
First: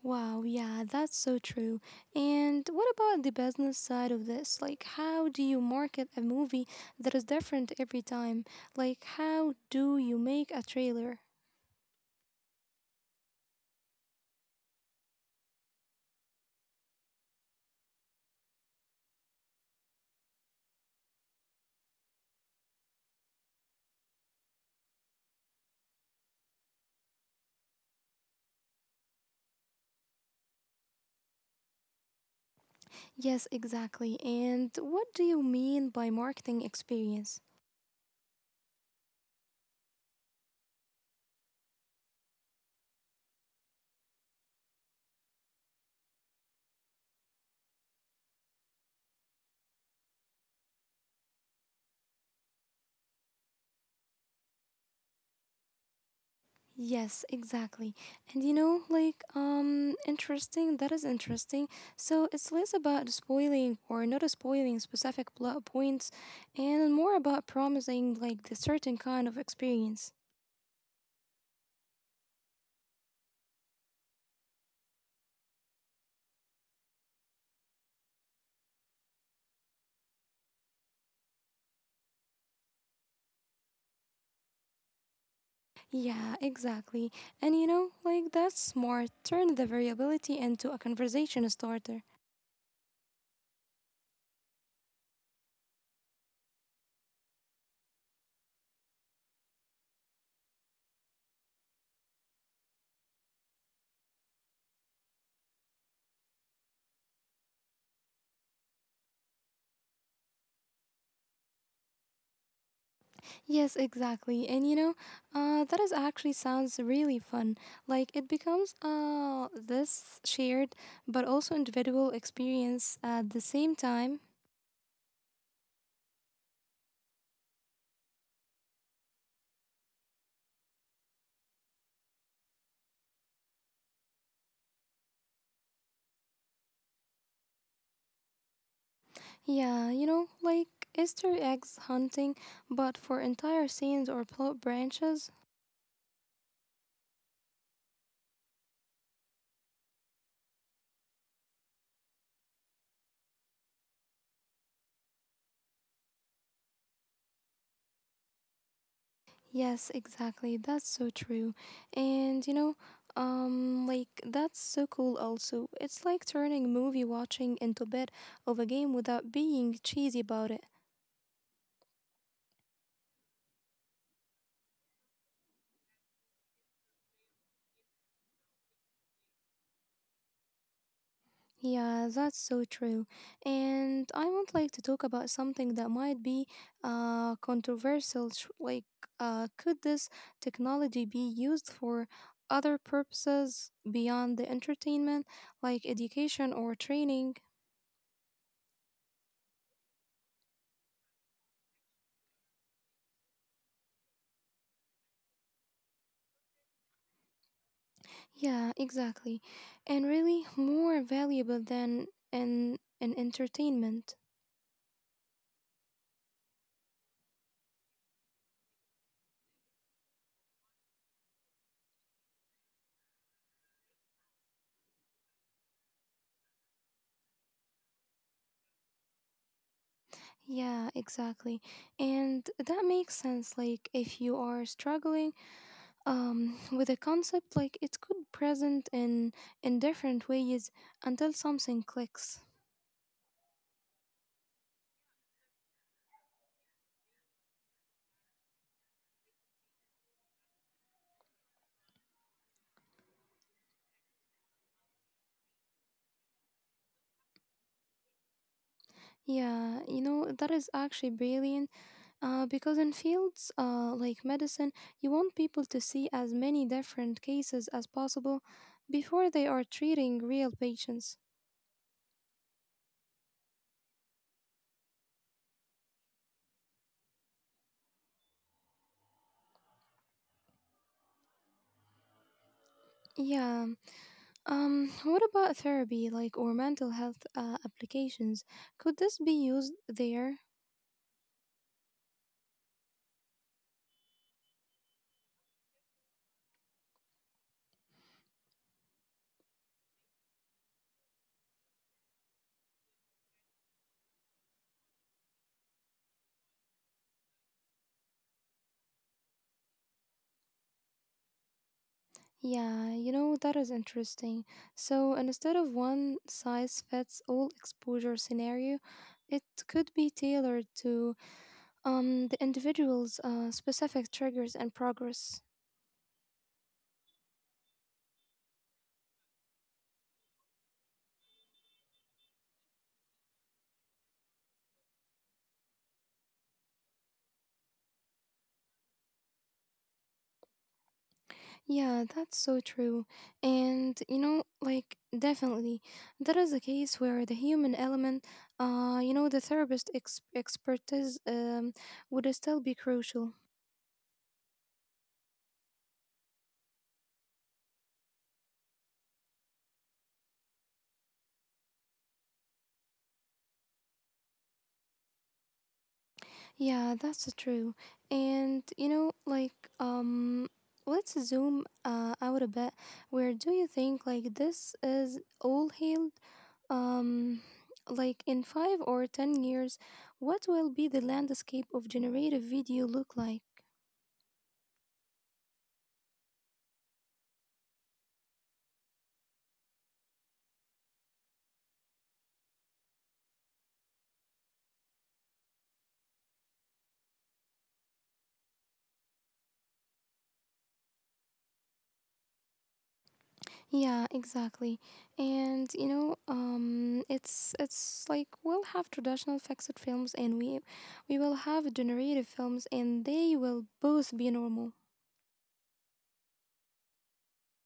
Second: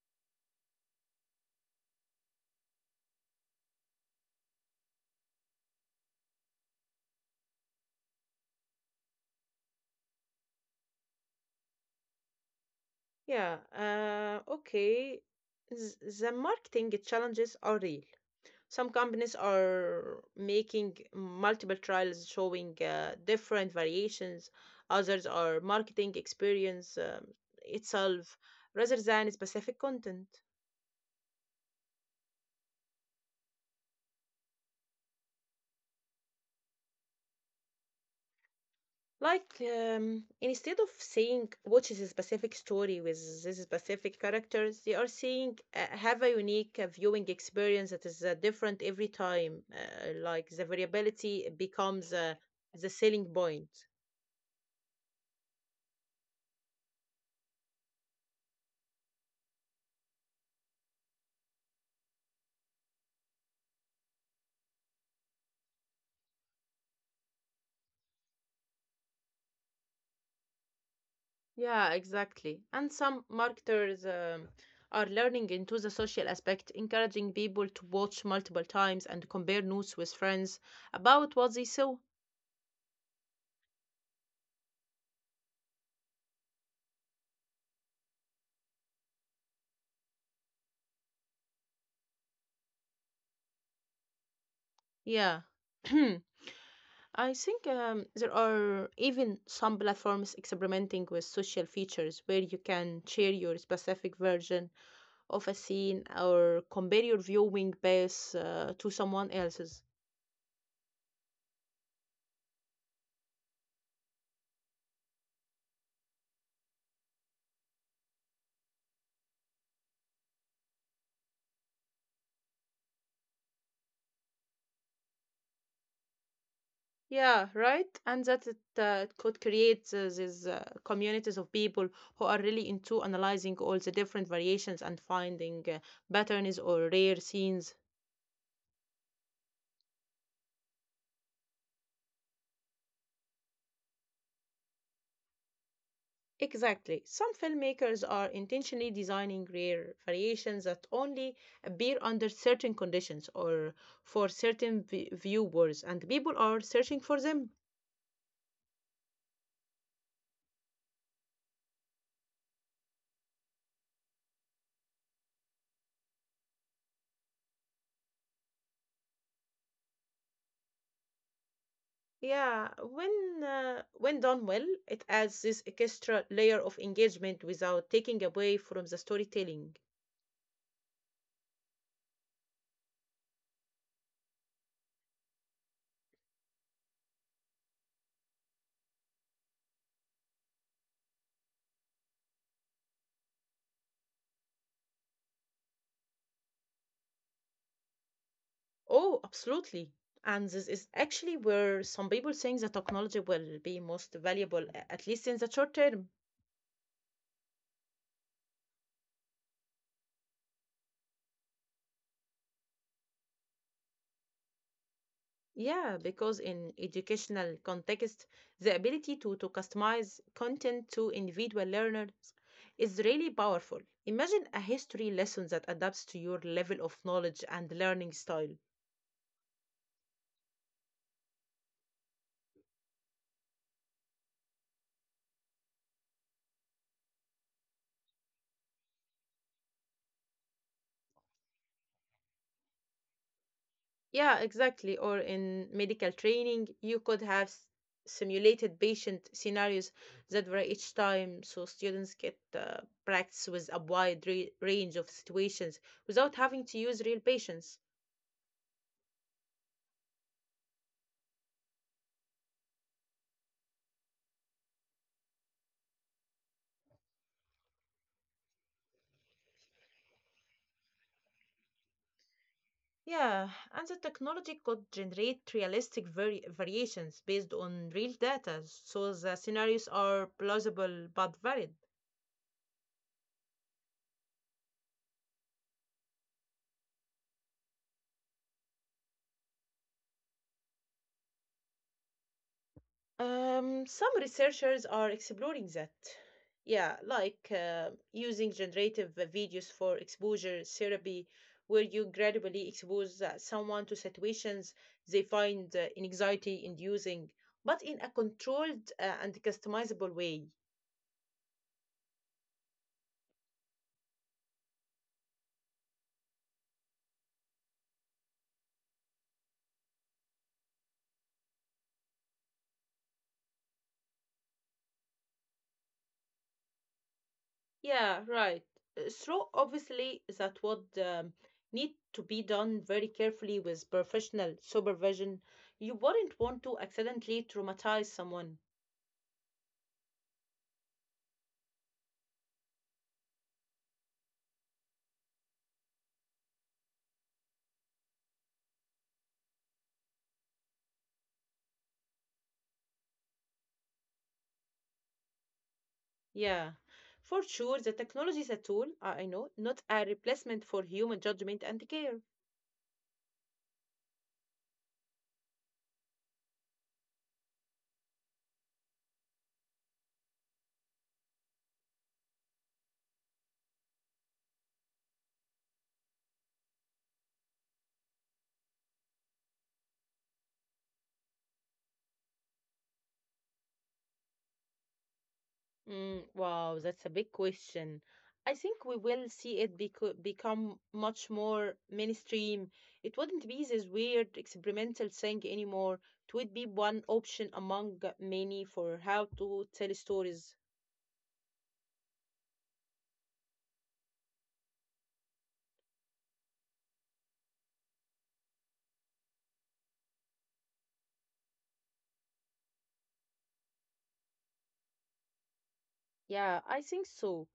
Speaker 2: Wow, yeah, that's so true. And what about the business side of this? Like how do you market a movie that is different every time? Like how do you make a trailer?
Speaker 1: Yeah, okay. The marketing challenges are real. Some companies are making multiple trials showing different variations. Others are marketing experience itself rather than specific content.
Speaker 2: Yes, exactly. And what do you mean by marketing experience?
Speaker 1: Like, instead of saying what is a specific story with this specific characters, they are saying have a unique viewing experience that is different every time. Like, the variability becomes the selling point.
Speaker 2: Yes, exactly. And that is interesting. So it's less about spoiling or not spoiling specific plot points and more about promising, like, the certain kind of experience.
Speaker 1: Yeah, exactly. And some marketers are learning into the social aspect, encouraging people to watch multiple times and compare notes with friends about what they saw.
Speaker 2: Yeah, exactly. And you know, like, that's smart. Turn the variability into a conversation starter.
Speaker 1: Yeah. I think there are even some platforms experimenting with social features where you can share your specific version of a scene or compare your viewing base to someone else's.
Speaker 2: Yes, exactly. And that is actually sounds really fun. Like it becomes this shared but also individual experience at the same time.
Speaker 1: Yeah, right. And that it could create these communities of people who are really into analyzing all the different variations and finding patterns or rare scenes.
Speaker 2: Yeah, you know, like Easter eggs hunting, but for entire scenes or plot branches.
Speaker 1: Exactly. Some filmmakers are intentionally designing rare variations that only appear under certain conditions or for certain viewers, and people are searching for them.
Speaker 2: Yes, exactly. That's so true. And that's so cool also. It's like turning movie watching into a bit of a game without being cheesy about it.
Speaker 1: Yeah, when done well, it adds this extra layer of engagement without taking away from the storytelling.
Speaker 2: Yeah, that's so true. And I would like to talk about something that might be controversial. Like, could this technology be used for other purposes beyond the entertainment, like education or training?
Speaker 1: Oh, absolutely. And this is actually where some people think the technology will be most valuable, at least in the short term.
Speaker 2: Yeah, exactly. And really more valuable than an entertainment.
Speaker 1: Yeah, because in educational context, the ability to customize content to individual learners is really powerful. Imagine a history lesson that adapts to your level of knowledge and learning style.
Speaker 2: Yeah, exactly. And that makes sense. Like, if you are struggling, with a concept like it could present in different ways until something clicks.
Speaker 1: Yeah, exactly. Or in medical training, you could have simulated patient scenarios that were each time, so students get practice with a wide range of situations without having to use real patients.
Speaker 2: Yeah, you know that is actually brilliant. Because in fields like medicine, you want people to see as many different cases as possible before they are treating real patients.
Speaker 1: Yeah, and the technology could generate realistic variations based on real data, so the scenarios are plausible but varied.
Speaker 2: Yeah. What about therapy, like or mental health applications? Could this be used there?
Speaker 1: Some researchers are exploring that. Yeah, like using generative videos for exposure therapy, where you gradually expose someone to situations they find anxiety inducing, but in a controlled and customizable way.
Speaker 2: Yeah, you know, that is interesting. So instead of one size fits all exposure scenario, it could be tailored to the individual's specific triggers and progress.
Speaker 1: Yeah, right. So, obviously, that would need to be done very carefully with professional supervision. You wouldn't want to accidentally traumatize someone.
Speaker 2: Yeah, that's so true. And you know, like definitely, that is a case where the human element, the therapist expertise would still be crucial.
Speaker 1: Yeah, for sure, the technology is a tool, I know, not a replacement for human judgment and care.
Speaker 2: Yeah, that's true. And um, let's zoom out a bit. Where do you think like this is all healed? Um, like in 5 or 10 years, what will be the landscape of generative video look like?
Speaker 1: Mm, wow, that's a big question. I think we will see it become much more mainstream. It wouldn't be this weird experimental thing anymore. It would be one option among many for how to tell stories.
Speaker 2: Yeah, exactly. And it's we'll have traditional fixed films, and we will have generative films, and they will both be normal.
Speaker 1: Yeah, I think so.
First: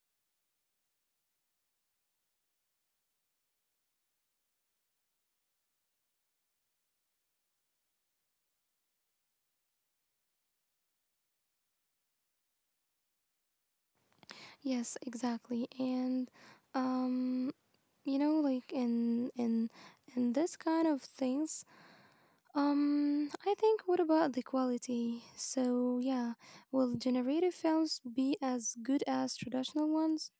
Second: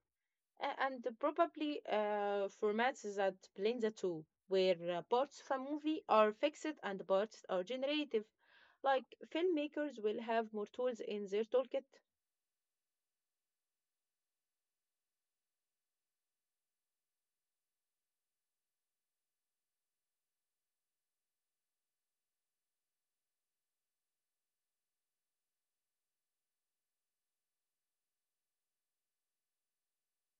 Speaker 1: And probably formats that blend the two, where parts of a movie are fixed and parts are generative. Like filmmakers will have more tools in their toolkit.
Speaker 2: Yes, exactly. And um you know like in in in this kind of things I think what about the quality? So yeah, will generative films be as good as traditional ones?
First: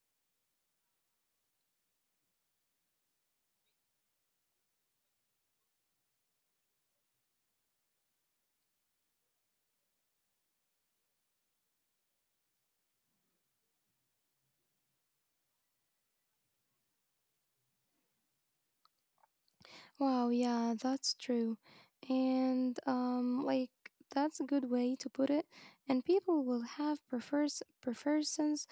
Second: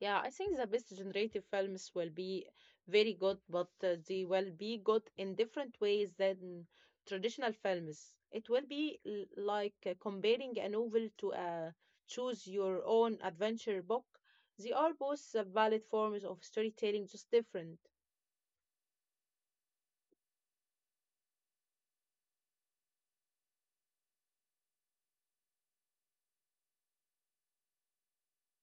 Speaker 1: Yeah, I think the best generative films will be very good, but they will be good in different ways than traditional films. It will be like comparing a novel to a choose your own adventure book. They are both valid forms of storytelling, just different.
Speaker 2: Wow, yeah, that's true. And that's a good way to put it and people will have prefers preferences.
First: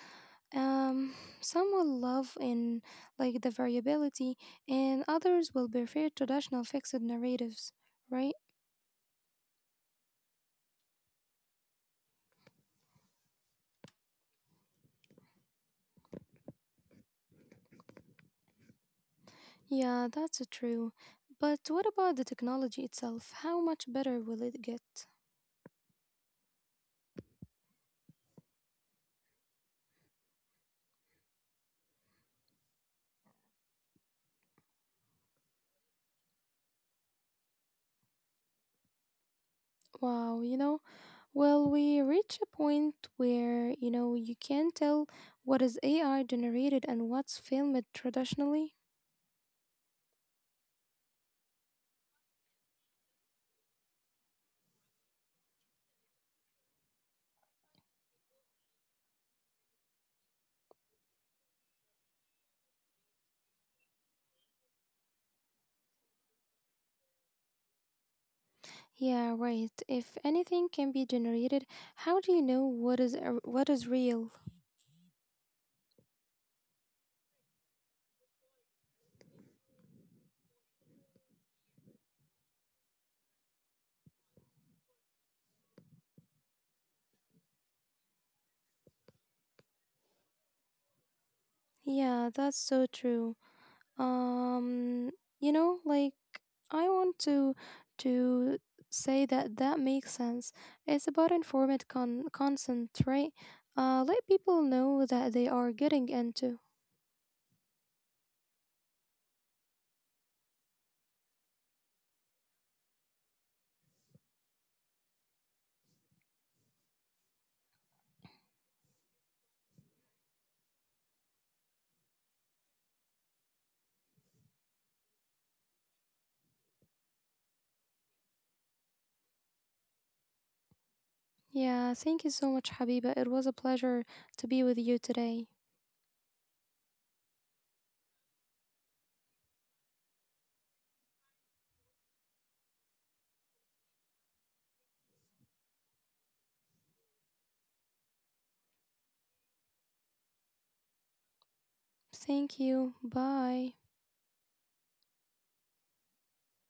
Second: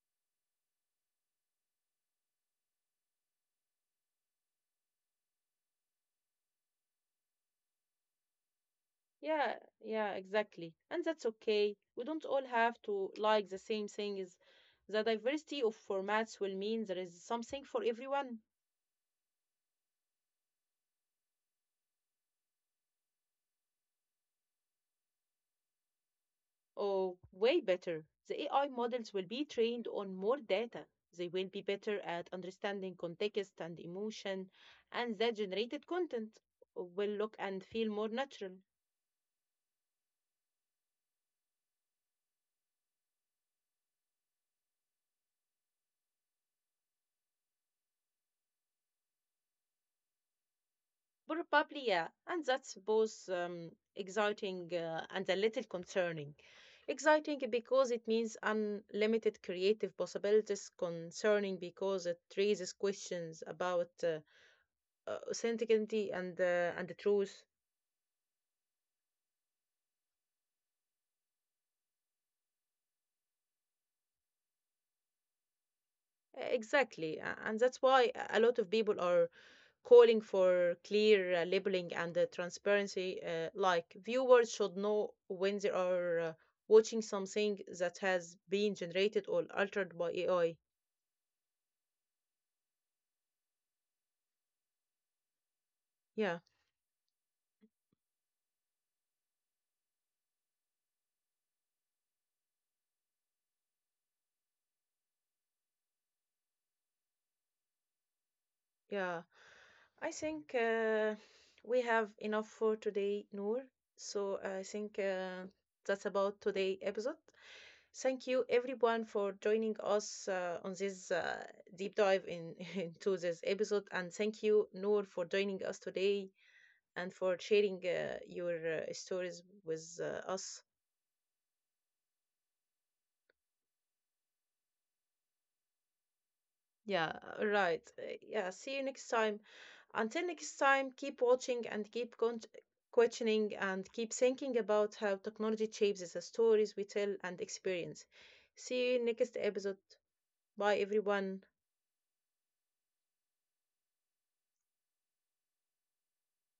Speaker 2: Um, some will love in like the variability, and others will prefer traditional fixed narratives, right?
Speaker 1: Yeah, yeah, exactly. And that's okay. We don't all have to like the same things. The diversity of formats will mean there is something for everyone.
Speaker 2: Yeah, that's true. But what about the technology itself? How much better will it get?
Speaker 1: Or way better, the AI models will be trained on more data. They will be better at understanding context and emotion, and that generated content will look and feel more natural.
Speaker 2: Wow, you know, well, we reach a point where, you know, you can tell what is AI generated and what's filmed traditionally.
Speaker 1: But probably, yeah, and that's both exciting and a little concerning. Exciting because it means unlimited creative possibilities, concerning because it raises questions about authenticity and the truth.
Speaker 2: Yeah, right. If anything can be generated, how do you know what what is real?
Speaker 1: Exactly, and that's why a lot of people are calling for clear labeling and transparency. Like viewers should know when they are watching something that has been generated or altered by AI.
Speaker 2: Yeah, that's so true. um you know like
Speaker 1: Yeah,
Speaker 2: I want to say that that makes sense. It's about informed consent, right? Let people know that they are getting into.
Speaker 1: yeah. I think we have enough for today, Noor. So I think that's about today episode. Thank you everyone for joining us on this deep dive in into this episode, and thank you Noor for joining us today and for sharing your stories with us.
Speaker 2: Yeah, thank you so much, Habiba, it was a pleasure to be with you today.
Speaker 1: Yeah, right. Yeah, see you next time. Until next time, keep watching and keep questioning and keep thinking about how technology shapes the stories we tell and experience. See you next episode. Bye, everyone.
Speaker 2: Thank you. Bye.